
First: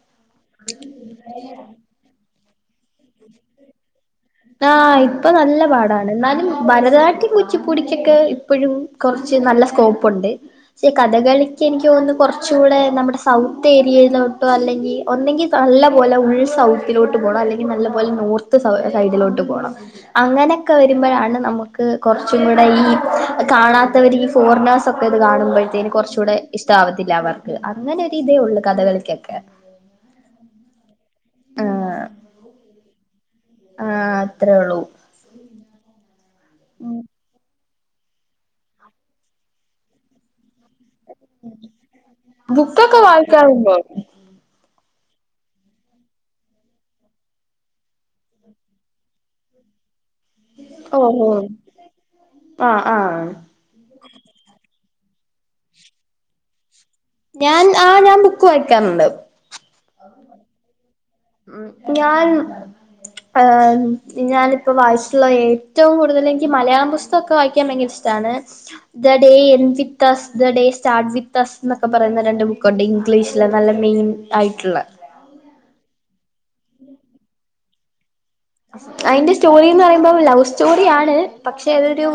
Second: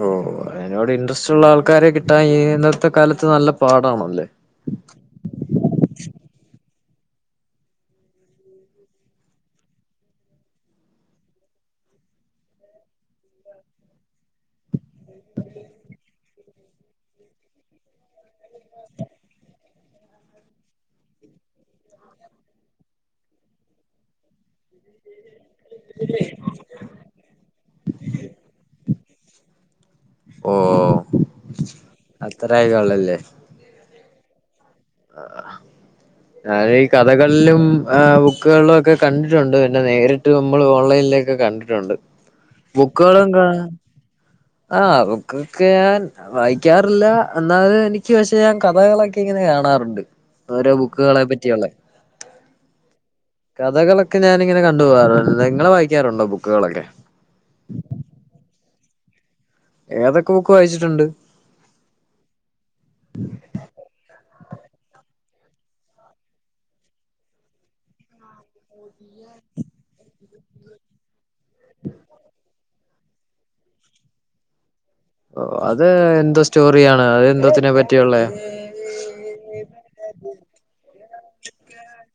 ഓ അതിനോട് ഇൻട്രസ്റ്റ് ഉള്ള ആൾക്കാരെ കിട്ടാൻ ഇന്നത്തെ കാലത്ത് നല്ല പാടാണല്ലേ ആഹ് ഇപ്പൊ നല്ല പാടാണ് എന്നാലും ഭരതനാട്യം കുച്ചിപ്പുടിക്കൊക്കെ ഇപ്പോഴും കുറച്ച് നല്ല സ്കോപ്പുണ്ട് പക്ഷേ കഥകളിക്ക് എനിക്ക് തോന്നുന്നു കുറച്ചൂടെ നമ്മുടെ സൗത്ത് ഏരിയയിലോട്ടോ അല്ലെങ്കിൽ ഒന്നെങ്കിൽ നല്ല പോലെ ഉൾ സൗത്തിലോട്ട് പോണം അല്ലെങ്കിൽ നല്ല പോലെ നോർത്ത് സൗ സൈഡിലോട്ട് പോണം അങ്ങനൊക്കെ വരുമ്പോഴാണ് നമുക്ക് കുറച്ചും കൂടെ ഈ കാണ ത്തവര് ഫോറിനാസ് ഒക്കെ ത് കാണുമ്പഴെ തേന് കുറച്ച കൂടെ ഇഷ്ട ആവത്തില്ല അവർക്ക് അങ്ങനൊരു ഇതേ ഉള്ളൂ കഥകളിക്കൊക്കെ ഓ ആഹ് അത്രായിക ഉള്ളല്ലേ ആ അത്രേ ഉള്ളൂ ആ ഞാനെ ഈ കഥകളിലും ആഹ് ബുക്കുകളിലും ഒക്കെ കണ്ടിട്ടുണ്ട് പിന്നെ നേരിട്ട് നമ്മൾ ഓൺലൈനിലൊക്കെ കണ്ടിട്ടുണ്ട് ബുക്കൊക്കെ ബുക്കുകളന്താണ് വായിക്കാറുണ്ടോ ആ ബുക്കൊക്കെ ഞാൻ വായിക്കാറില്ല എന്നത് എനിക്ക് പക്ഷേ ഞാൻ കഥകളൊക്കെ ഇങ്ങനെ കാണാറുണ്ട് ഓരോ ഓ ബുക്കുകളെ ഓ പറ്റിയുള്ള ആഹ് ആഹ് കഥകള് ഞാാനിങ്ങനെ കണ്ട് അല്ല നിങ്ങൾ വായിക്കാറുണ്ടോ ബുക്കുകളൊക്കെ ഞാൻ ആ ഞാൻ ബുക്ക് വായിക്കാറുണ്ട് ഏതൊക്കെ ബുക്ക് വായിച്ചിട്ടുണ്ട് ഉ ഞാൻ ആ ഞാനിപ്പ വായിച്ച ഏറ്റവും കൂടുതൽ എനിക്ക് മലയാളം പുസ്തകക്കെ വായിക്കാൻ ഭയങ്കര ഇഷ്ടമാണ് that the day end [unintelligible] [unintelligible] first the day start with us എന്നൊക്കെ പറയുന്ന രണ്ട് ബുക്കുണ്ട് ഇംഗ്ലീഷില് നല്ല മെയിൻ ആയിട്ടുള്ള അത് എന്തോ സ്റ്റോറിയാണ് അത് എ ന്തോത്തിനെ പറ്റിയുള്ളെ അതിന്റെ സ്റ്റോറീന്ന് പറയുമ്പോ ലവ് സ്റ്റോറി ആണ് പക്ഷെ അതൊരു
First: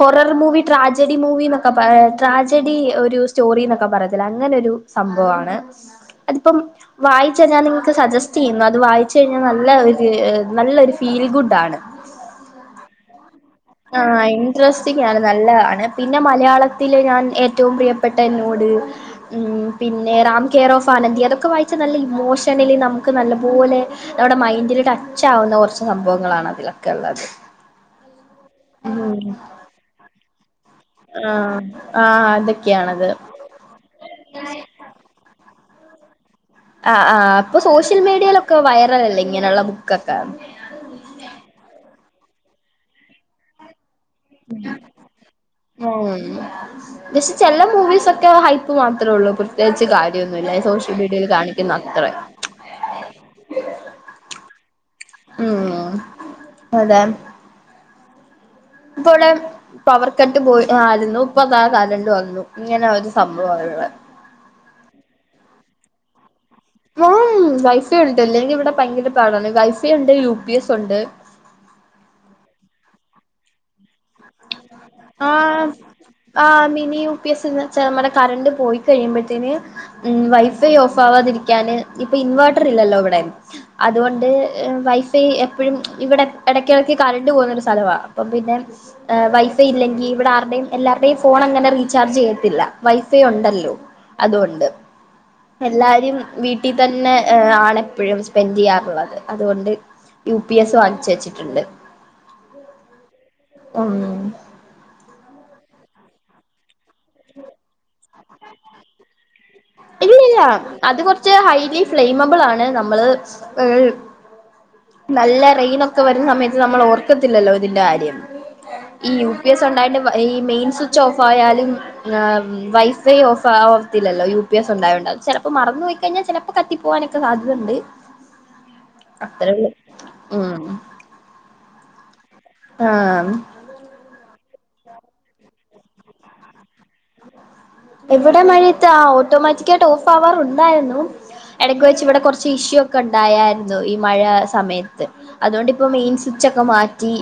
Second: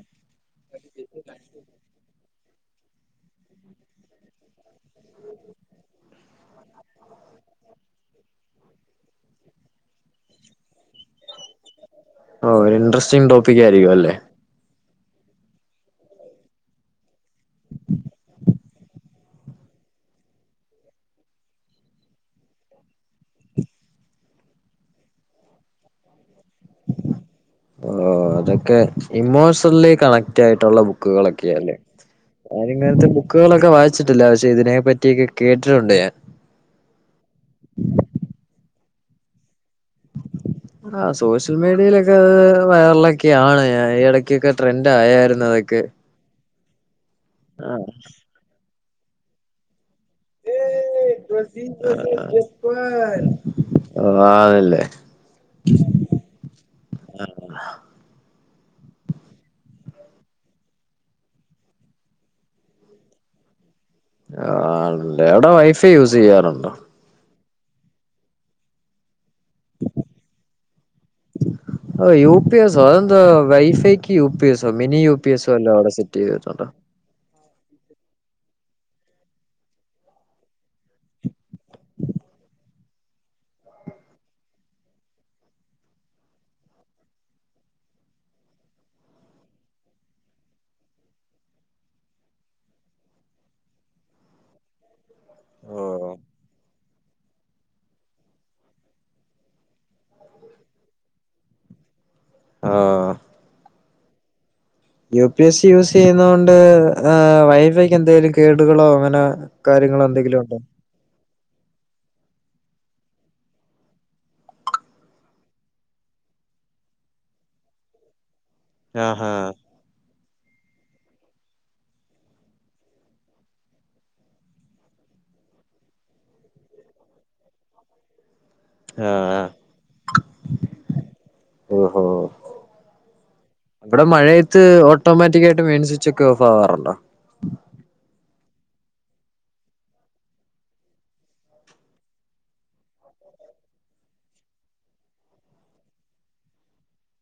ഹൊറർ മൂ മൂവീ ട്രാജഡി മൂവീന്നക്കാ പ ട്രാജഡി ഒരു സ്റ്റോറി എന്നൊക്കെ പറയത്തില്ല അങ്ങനെ ഒരു സംഭവമാണ് അതിപ്പം വായിച്ച ഞാൻ നിങ്ങക്ക് സജസ്റ്റ് ചെയ്യുന്നു അത് വായിച്ച കഴിഞ്ഞാൽ നല്ല ഒരു നല്ലൊരു ഫീൽ ഗുഡ് ആണ് ഓ ഒരു ഇന്ട്രെസ്റ്റിംഗ് ടോ ആഹ ഇൻട്രസ്റ്റ് റ്റിംങ്ങാണ് നല്ല പിന്നെ മലയാളത്തില് ഞാൻ ഏറ്റവും പ്രിയപ്പെട്ട എന്നോട് ഉം പിന്നെ റാം കെയർ ഓഫ് ആനന്ദി അതൊക്കെ വായിച്ചാൽ നല്ല ഇമോഷണലി നമുക്ക് നല്ല പോലെ നമ്മുടെ മൈൻഡിൽ ടച്ച് ആവുന്ന കുറച്ച് സംഭവങ്ങളാണ് അതിലൊക്കെ ഉള്ളത് ന്ക്കെ ഇമോഷണലി കണക്ട് ആയിട്ടുള്ള ആഹ് ബുക്കുകളൊക്കെയല്ലേ ആഹ് ആദ്യം ഇങ്ങനത്തെ അതൊക്കെയാണത് ബുക്കുകളൊക്കെ വായിച്ചിട്ടില്ല പക്ഷെ ഇതിനെ പറ്റിയൊക്കെ കേട്ടിട്ടുണ്ട് ഞാൻ ആ ആ അപ്പൊ സോഷ്യൽ മീഡിയയിലൊക്കെ വൈറല അല്ലേ ഇങ്ങനെയുള്ള ബുക്ക്‌ ആ സോഷ്യൽ മീഡിയയിലൊക്കെ വൈറലൊക്കെയാണ് ഇടക്കൊക്കെ ട്രെൻഡ് ആയായിരുന്നു അതൊക്കെ ജസ്റ്റ് ചെല ആ മൂവീസ് ഒക്കെ ഹൈപ്പ് മാത്രമേ ഉള്ളൂ പ്രത്യേകിച്ച് കാര്യം [unintelligible] സോഷ്യൽ മീഡിയെല് കാണിക്കുന്ന അത്രേം [unintelligible] അതല്ലേ ഉം അതെ ഇപ്പോയ് പവർ കട്ട് പോയി ആയിരുന്നു ഇപ്പത കരണ്ട് വന്നു ഇങ്ങനെ ഒരു സംഭവം [unintelligible] ആണല്ലേ അവിടെ വൈഫൈ യൂസ് ചെയ്യാറുണ്ടോ വൈഫൈ ഉണ്ട് അല്ലെങ്കി ഇവിടെ ഭയങ്കര പാടാണ് വൈഫൈ ഉണ്ട് യു പി എസ് ഉണ്ട് ഓ യു പി എസോ അതെന്താ വൈഫൈക്ക് യു പി എസോ മിനി യു പി ആ എസോ അല്ലോ അവിടെ സെറ്റ് ആ ചെയ്തിട്ടുണ്ടോ മിനി യു പി എസ് എന്ന് വച്ചാ നമ്മടെ കരണ്ട് പോയി കഴിയുമ്പതേന് ഉം വൈഫൈ ഓഫ് ആവാതിരിക്കൻ ഇപ്പ ഇൻവേർട്ടർ ഇല്ലല്ലോ ഇവിടെ അതുകൊണ്ട് വൈഫൈ എപ്പോഴും ഇവിടെ ഇടക്കിടയ്ക്ക് കറണ്ട് പോകുന്നൊരു സ്ഥലവാ അപ്പം പിന്നെ വൈ ഇല്ലെങ്കിൽ ഇവിടെ ആർടെയും എല്ലാവരുടെയും ഫോൺ അങ്ങനെ റീചാർജ് ചെയ്യത്തില്ല വൈഫൈ ഉണ്ടല്ലോ അതൊണ്ട് ഓ എല്ലാരും വീട്ടിൽ തന്നെ ഏ ആണ് എപ്പോഴും സ്പെൻഡ്‌ ചെയ്യാറുള്ളത് അതുകൊണ്ട് യു പി എസ് വാങ്ങിച്ച് വെച്ചിട്ടുണ്ട് ആ ഉം U P S C use ചെയ്യുന്ന കൊണ്ട് വൈഫൈക്ക് എന്തെലും കേടുകളോ അങ്ങനെ കാര്യങ്ങളോ ഇല്ലല്ല എന്തെങ്കിലും ഉണ്ടോ അത് കുറച്ച് ഹൈലി ഫ്ലെയിമബിൾ ആണ് നമ്മള് നല്ല റെയിന് ഒക്കെ വരുന്ന സമയത്ത് നമ്മൾ ഓർക്കത്തില്ലല്ലോ ഇതിന്റെ കാര്യം ഈ യു ആഹാ പി എസ് ഉണ്ടായിട്ട് ഈ മെയിൻ സ്വിച്ച് ഓഫ് ആയാലും വൈഫൈ ഓഫ് ആവത്തില്ലല്ലോ യു പി എസ് ഉണ്ടായോണ്ട് ചിലപ്പോ മറന്നു പോയിക്കഴിഞ്ഞാൽ ചിലപ്പോ കത്തി പോകാനൊക്കെ സാധ്യതുണ്ട് ആ ആ ആ ഓഹോ ആ [unintelligible] ഓട്ടോമാറ്റിക്കാട്ട് മെയിൻ സ്വിച്ച് ഒക്കെ ഓഫ് ആവാറുണ്ടോ ഇവിടെ മഴത്ത് ഓട്ടോമാറ്റികയിട്ട് ഓഫ് ആവറുണ്ടായിരുന്നു ഇടയ്ക്ക് വെച്ച് ഇവിടെ കുറച്ച് ഇഷ്യൂ ഒക്കെ ഉണ്ടായായിരുന്നു ഈ മഴ സമയത്ത് അതുകൊണ്ടിപ്പോ മെയിൻ സ്വിച്ച് ചോക്കെ മാറ്റി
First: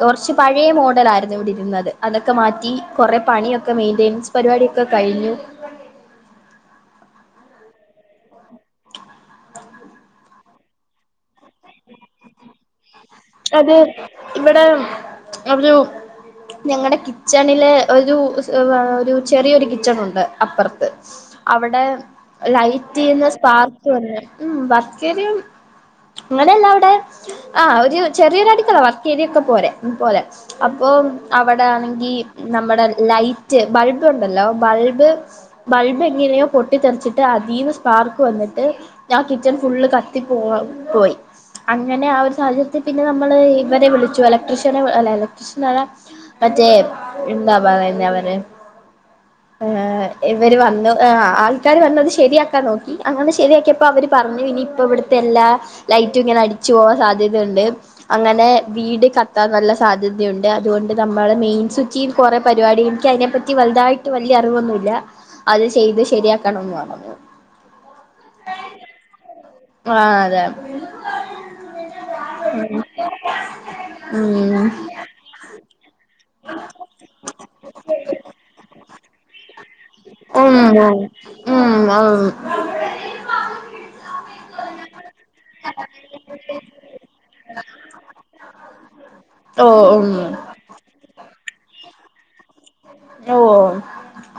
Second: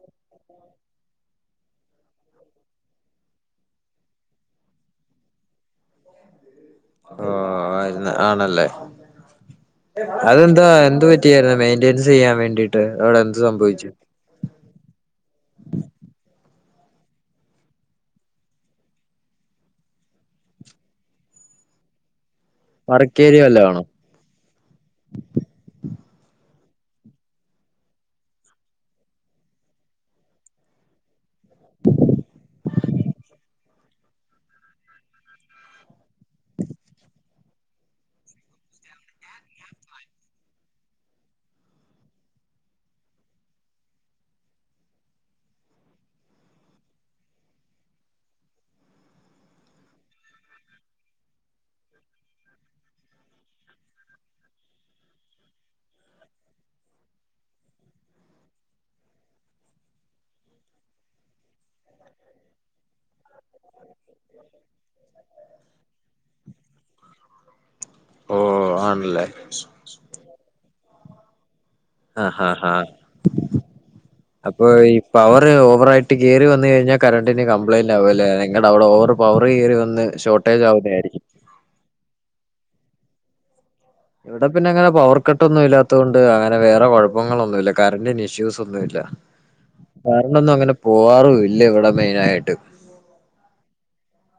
കുറച്ച് പഴെ മോഡലായിരുന്നു ഇവിടെ ഇരുന്നത് അതൊക്കെ മാറ്റി കുറെ പണി ഒക്കെ മെയിന്റനൻസ് പരിപാടിയൊക്കെ കഴിഞ്ഞു ഓ ആയിരുന്ന ആണല്ലേ അതെന്താ എന്ത് പറ്റിയായിരുന്നു മെയിന്റനൻസ് ചെയ്യാൻ വേണ്ടീട്ട് അത് ഇവിടെ ഒരു ഞങ്ങളടെ കിച്ചണിലെ ഒരു ഒരു ചെറിയൊരു കിച്ചണുണ്ട് അപ്പുറത്ത് അവിടെ വർക്ക് ലൈറ്റിന്ന് ഏരിയ വല്ലോം ആണോ സ്പാർക്ക് വന്ന് ഉം വർക്കേരിയും ഇങ്ങനല്ല അവിടെ ആ ഒരു ചെറിയൊരു അടിക്കള വർക്കേരിയൊക്കെ പോരെ പോലെ അപ്പോ അവിടെ ആണെങ്കി നമ്മടെ ലൈറ്റ് ബൾബിണ്ടല്ലോ ബൾബ് ബൾബ് എങ്ങനെയോ പൊട്ടിത്തെറിട്ട് അതി സ്പാർക്ക് വന്നിട്ട് ഞാൻ കിച്ചൺ ഫുള്ള് കത്തി പോവാ പോയി അങ്ങനെ ആ ഒരു സാഹചര്യ തി പിന്നെ നമ്മള് ഇവരെ വിളിച്ചു ഇലക്ട്രീഷ്യനെ ഇലക്ട്രീഷ്യനയ മറ്റേ എന്താ പറ [unintelligible] അവരെ ആ ഇവര് വന്നു ആൾക്കാര് വന്ന് അത് ശരിയാക്കാൻ നോക്കി അങ്ങനെ ശരിയാക്കിപ്പോ അവര് പറഞ്ഞതി അപ്പം ഇവിടുത്തെ എല്ലാ ലൈറ്റും ഇങ്ങനെ അടിച്ചു പോവാൻ സാധ്യത ണ്ട് അങ്ങനെ വീട് കത്താനുള്ള സാധ്യതയുണ്ട് അതുകൊണ്ട് നമ്മള് മെയിൻ സ്വിച്ചി [unintelligible] എന്താ പരിപാടി എനിക്ക് അതിനെപ്പറ്റി വലിയായിട്ട് ട്ടു വലിയ അറിവൊന്നുല്ല അത് ചെയ്ത് ശെരിയാക്കണമെന്ന് പറഞ്ഞു ഓഹ് ആണല്ലേ ആഹ് അതാണ് ആഹ് ആഹ് ആഹ് ഉം അപ്പൊ ഈ പവറെ ഓവറായിട്ട് കേറി വന്നുകഴിഞ്ഞാൽ കറണ്ടിനു കംപ്ലയിന്റ് ആവുമല്ലേ നിങ്ങളുടെ അവിടെ ഓവർ പവറു കേറി വന്ന് ഒന്ന് ഉം ഷോട്ടാജ് ആവുന്നെ ആയിരിക്കും ഉം ഇവിടെ പിന്നെ അങ്ങനെ പവർ കട്ട് ഒന്നും ഇല്ലാത്ത കൊണ്ട് അങ്ങനെ വേറെ കുഴപ്പങ്ങളൊന്നും ഇല്ല കറന്റിന്റെ ഇഷ്യൂസ് ഒന്നും ഇല്ല ഓ ഉം കറന്റ് ഒന്നും അങ്ങനെ പോവാറുമില്ല ഇല്ല ഇവിടെ മൈനായിട്ടു ഓഹ്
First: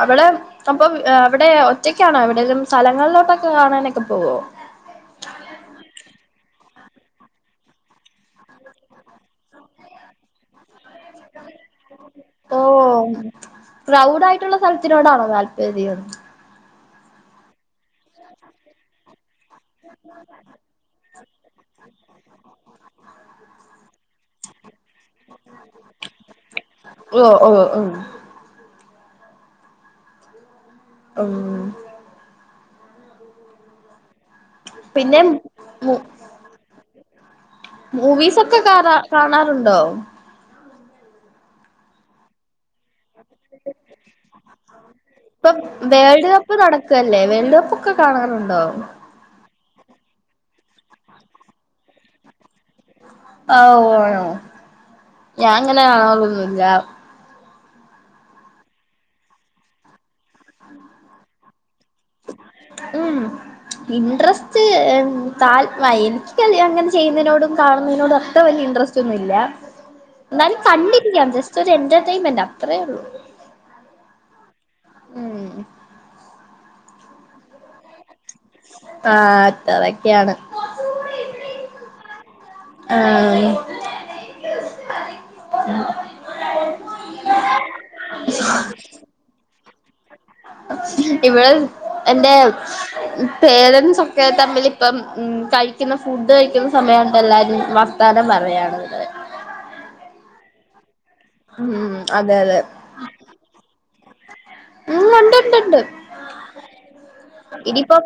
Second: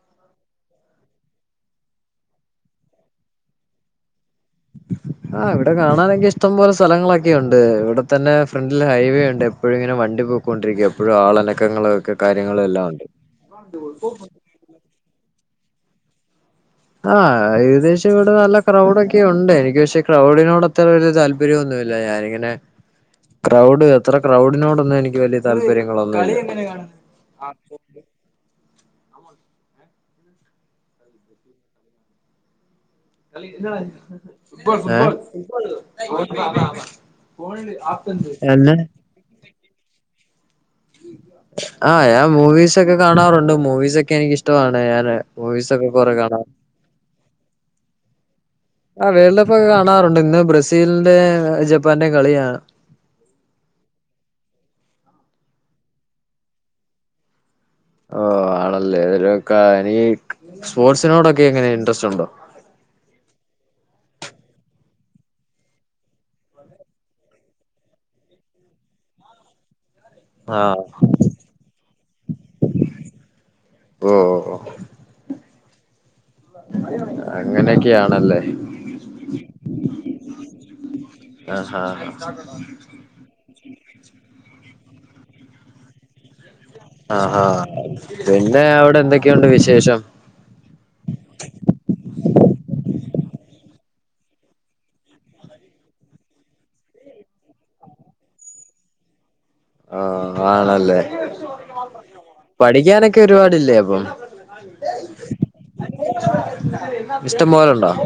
അവള് അപ്പൊ അവിടെ ഒറ്റക്കാണോ എവിടെലും സ്ഥലങ്ങളിലോട്ടൊക്കെ കാണാനൊക്കെ പോവോ ഉ ആഹ് ഇവിടെ കാണാനൊക്കെ ഇഷ്ടം പോലെ സ്ഥലങ്ങളൊക്കെ ഉണ്ട് ഇവിടെത്തന്നെ ഫ്രണ്ടിൽ ഹൈവേ ഉണ്ട് എപ്പോഴും ഇങ്ങനെ വണ്ടി ണ്ടി പൊക്കൊണ്ടിരിക്കും എപ്പോഴും ആള് അനക്കങ്ങളും ഒക്കെ ഓ കാര്യങ്ങളും എല്ലാം ഉണ്ട് ക്രൗഡ് ആയിട്ടുള്ള [unintelligible] ആഹ് ഏകദേശം ഇവിടെ നല്ല ക്രൗഡൊക്കെ ഉണ്ട് എനിക്ക് പക്ഷേ ക്രൗഡിനോട് അത്ര ഒരു താല്പര്യ താല്പര്യമൊന്നുമില്ല ഞാൻ ഇങ്ങനെ ക്രൗഡ് അത്ര ക്രൗഡിനോടന്നും എനി ക്ക് വലിയ താല്പര്യങ്ങളൊന്നുമില്ല ഓ ഓ ഓ ഉം പിന്നെ മൂ ആഹ് മൂവീസൊക്കെ എന്നെ കാണ കാണാറുണ്ടോ ആഹ് ഞാൻ മൂവീസ് ഒക്കേ കാണാറുണ്ട് മൂവീസ് ഒക്കെ എനിക്ക് ഇഷ്ടമാണ് ഞാന് ഇപ്പം മൂവീസ് ഒക്കെ കൊറെ വേൾഡ് കപ്പ് കാണാറുണ്ട് നടക്കല്ലേ വേൾഡ് കപ്പ് ഒക്കെ കാണാറു ആ വേൾഡ് കപ്പ് ഒക്കെ കാണാറുണ്ട് ഇന്ന് ബ്രസീലിന്റെ ജപ്പാൻന്റേം കളിയാണ് ആ ഓ ആണോ ഞാൻ ഇങ്ങനെ കാണാറൊന്നുമില്ല ഓ ആണല്ലേ [unintelligible] സ്പോർട്സിനോടക്കെ എങ്ങനെ ഇൻട്രസ്റ്റ് ഉണ്ടോ ഉം ഇൻട്രസ്റ്റ് തൽ എനിക്ക് അങ്ങനെ ചെയ്യുന്നതിനോടും കാണുന്നതിനോടും അത്ര വലിയ ഇൻട്രസ്റ്റ് സൊന്നുമില്ലാ എന്നാലും ആഹ് കണ്ടിരിക്കാം ജസ്റ്റ് ഒരു എന്റർടൈമെന്റ് അത്രേ ഉള്ളു ഓഹ് ഓഹ് ഓഹ് അങ്ങനെയൊക്കെയാണല്ലേ? ആ അത്രക്കെയാണ് ആഹ് ഉ ആഹ് ആഹ് പിന്നെ അവിടെ എന്തൊക്കെയുണ്ട് വിശേഷം ഇവിടെ എന്റെ പേരന്റസ് ഒക്കെ തമ്മിൽ ഇപ്പം കഴിക്കുന്ന ഫുഡ് കഴിക്കുന്ന സമയണ്ട് എല്ലാരും വർത്താനം പറയാണ് ഇവിടെ ആഹ് ആണല്ലേ ഉം അതെ അതെ പഠിക്കാനൊക്കെ ഒരുപാടില്ലേ അപ്പം ഉം അ ഇനി ഇപ്പോ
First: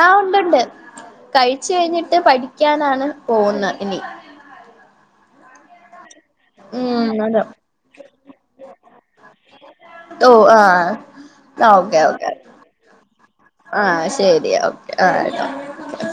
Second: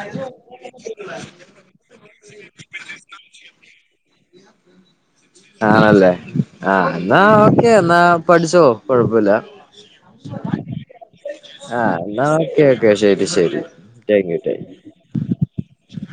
ആഹ് ഉണ്ട് ഉണ്ട് കഴിച്ച് കഴിഞ്ഞിട്ട് പഠിക്കാനാണ് പോകുന്നെ ഇനി ആണല്ലേ ആഹ് ഉം എന്നാ അതെ ഓക്കെ എന്നാ പഠിച്ചോ കൊഴപ്പില്ല ഓ ആഹ് ആ ആഹ് ഓക്കെ എന്നാ ഓക്കേ ഓക്കെ ഓക്കെ ശരി ശരി ആഹ് താങ്ക് യു ശരിയാ താങ്ക് യു ഓക്കേ ആട്ടോ